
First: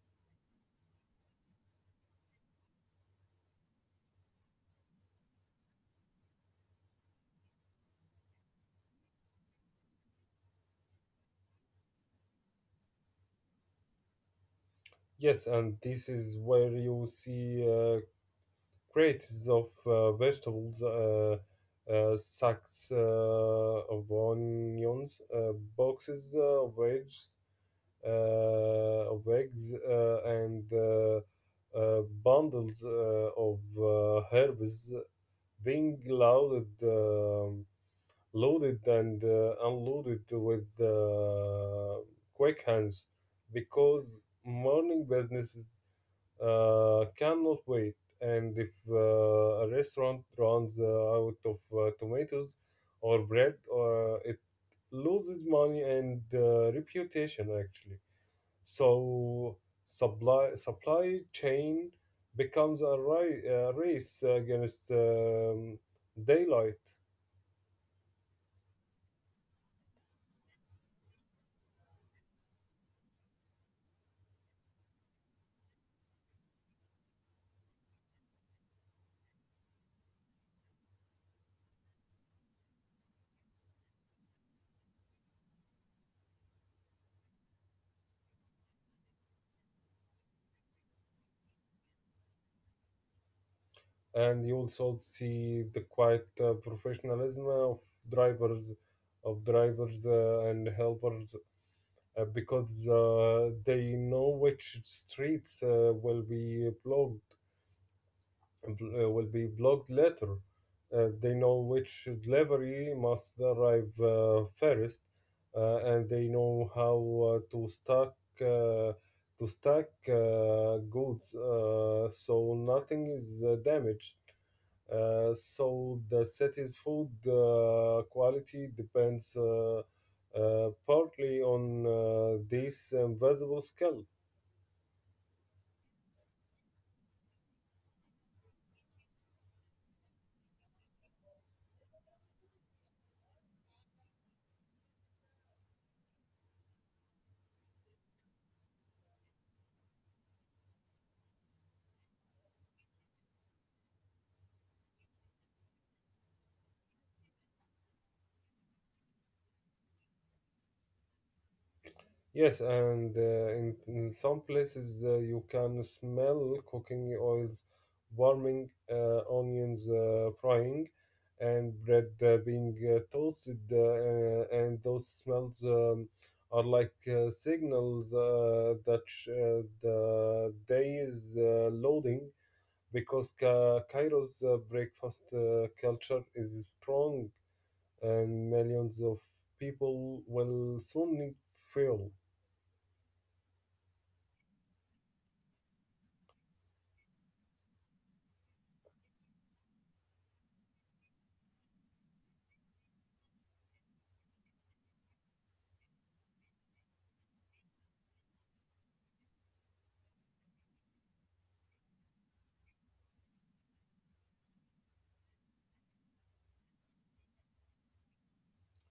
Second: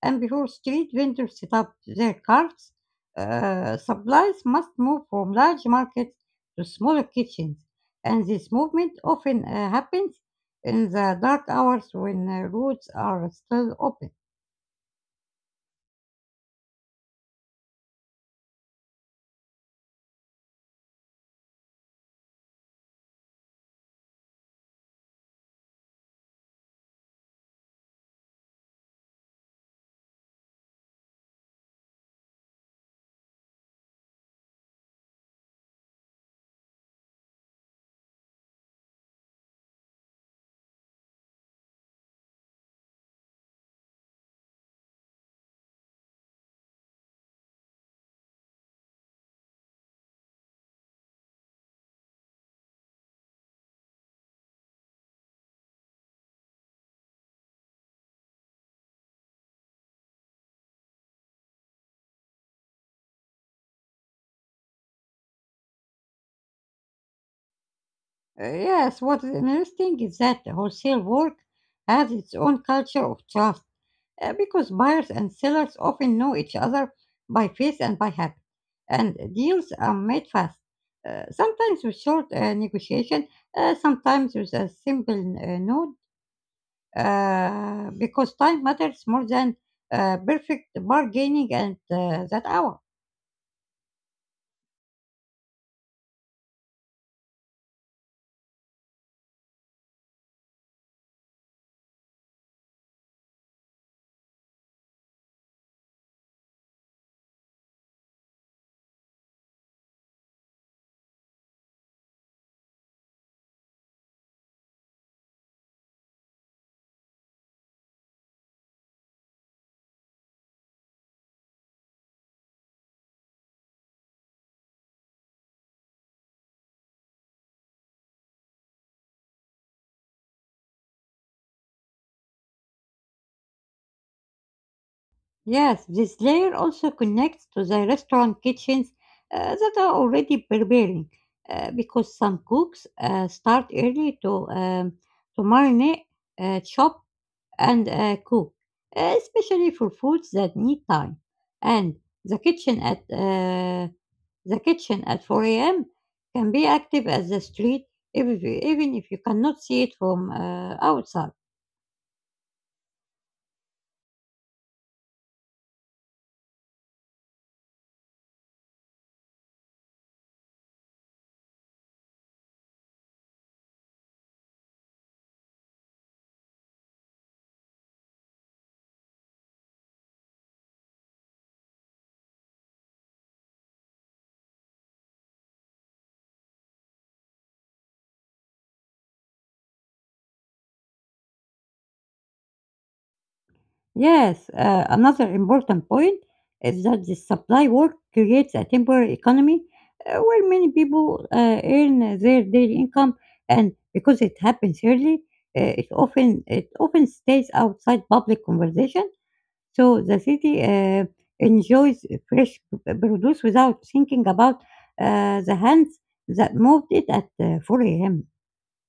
S1: and before street vendors set up their carts, supplies must move from large markets to smaller kitchens. And this movement often happens in the dark hours when roads are still open.
S2: Yes, and this is where you see crates of vegetables, sacks of onions, boxes of eggs, and bundles of herbs being loaded and unloaded with quick hands, because morning businesses cannot wait. And if a restaurant runs out of tomatoes or bread, it loses money and reputation actually. So supply chain becomes a race against daylight.
S1: Yes, what is interesting is that wholesale work has its own culture of trust because buyers and sellers often know each other by face and by habit, and deals are made fast, sometimes with short negotiation, sometimes with a simple nod, because time matters more than perfect bargaining at that hour.
S2: And you also see the quiet professionalism of drivers drivers and helpers, because they know which streets will be blocked later. They know which delivery must arrive first, and they know how to uh, stack goods so nothing is damaged. So the city's food quality depends partly on these invisible skills.
S1: Yes, this layer also connects to the restaurant kitchens that are already preparing, because some cooks start early to marinate, chop, and cook, especially for foods that need time. And the kitchen at uh, the kitchen at 4 a.m. can be active as the street, if, even if you cannot see it from outside.
S2: Yes, and in some places you can smell cooking oils warming, onions frying, and bread being toasted. And those smells are like signals that the day is loading, because Cairo's breakfast culture is strong, and millions of people will soon need fuel.
S1: Yes, another important point is that the supply work creates a temporary economy where many people earn their daily income, and because it happens early, it often stays outside public conversation. So the city enjoys fresh produce without thinking about the hands that moved it at 4 a.m.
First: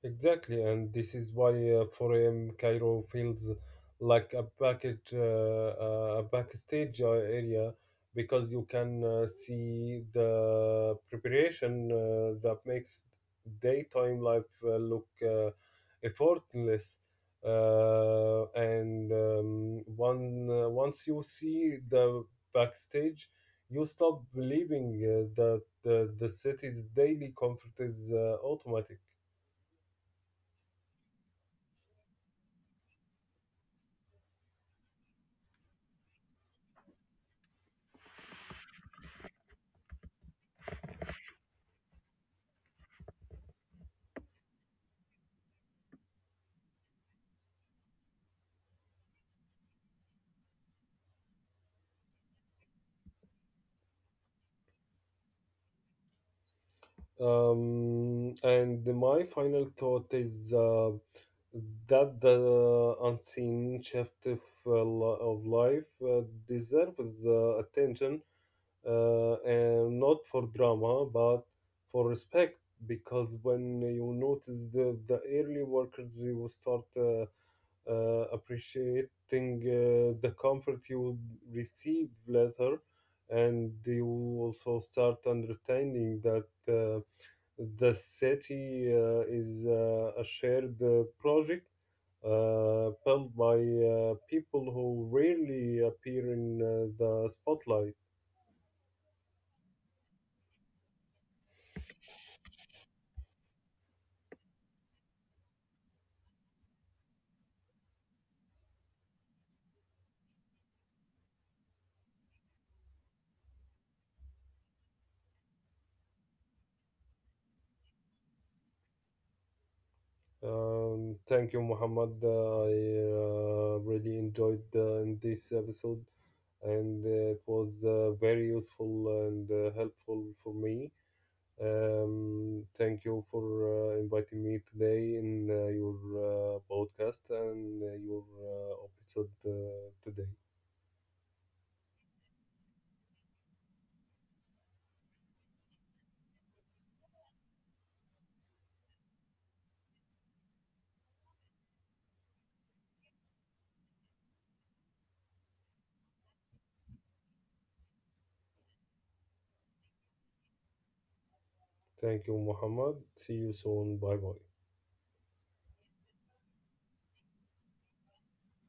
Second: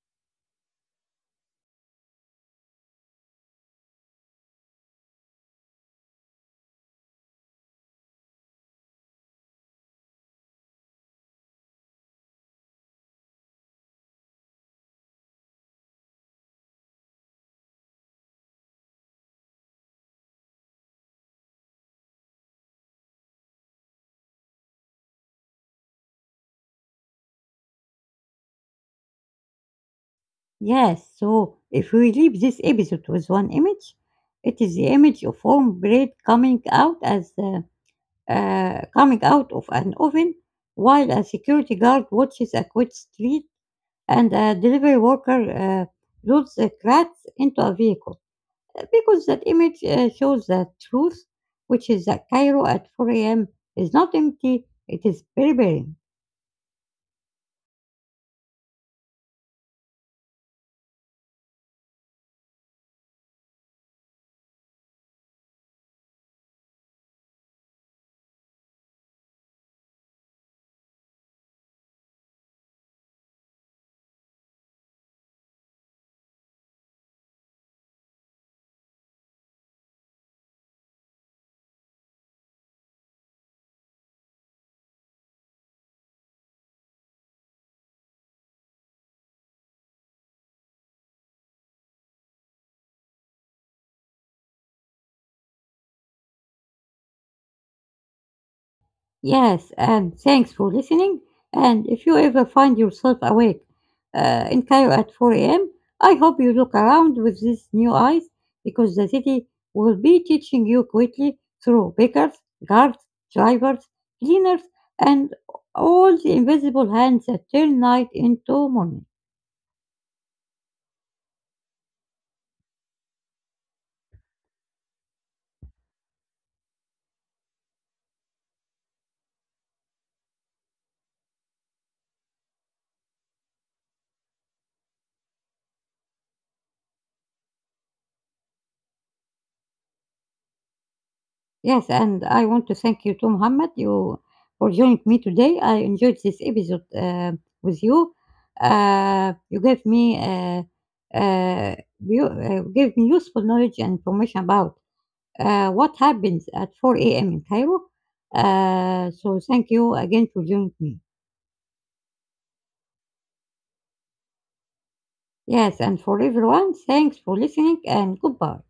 S2: Exactly, and this is why 4 a.m. Cairo feels like a backstage area, because you can see the preparation that makes daytime life look effortless. And once you see the backstage, you stop believing that the city's daily comfort is automatic.
S1: Yes, so if we leave this episode with one image, it is the image of home bread coming out of an oven while a security guard watches a quiet street and a delivery worker loads the cracks into a vehicle. Because that image shows the truth, which is that Cairo at 4 a.m. is not empty, it is very.
S2: And my final thought is that the unseen shift of life deserves attention, and not for drama, but for respect. Because when you notice the early workers, you start appreciating the comfort you receive later, and you also start understanding that. The city is a shared project built by people who rarely appear in the spotlight.
S1: Yes, and thanks for listening. And if you ever find yourself awake in Cairo at 4 a.m., I hope you look around with these new eyes because the city will be teaching you quickly through bakers, guards, drivers, cleaners, and all the invisible hands that turn night into morning.
S2: Thank you, Muhammad. I really enjoyed in this episode, and it was very useful and helpful for me. Thank you for inviting me today in your podcast and your episode today.
S1: Yes, and I want to thank you too, Muhammad, you for joining me today. I enjoyed this episode with you. Uh, you gave me uh, uh, you gave me useful knowledge and information about what happens at 4 a.m. in Cairo. So thank you again for joining me.
S2: Thank you, Muhammad. See you soon. Bye bye.
S1: Yes, and for everyone, thanks for listening and goodbye.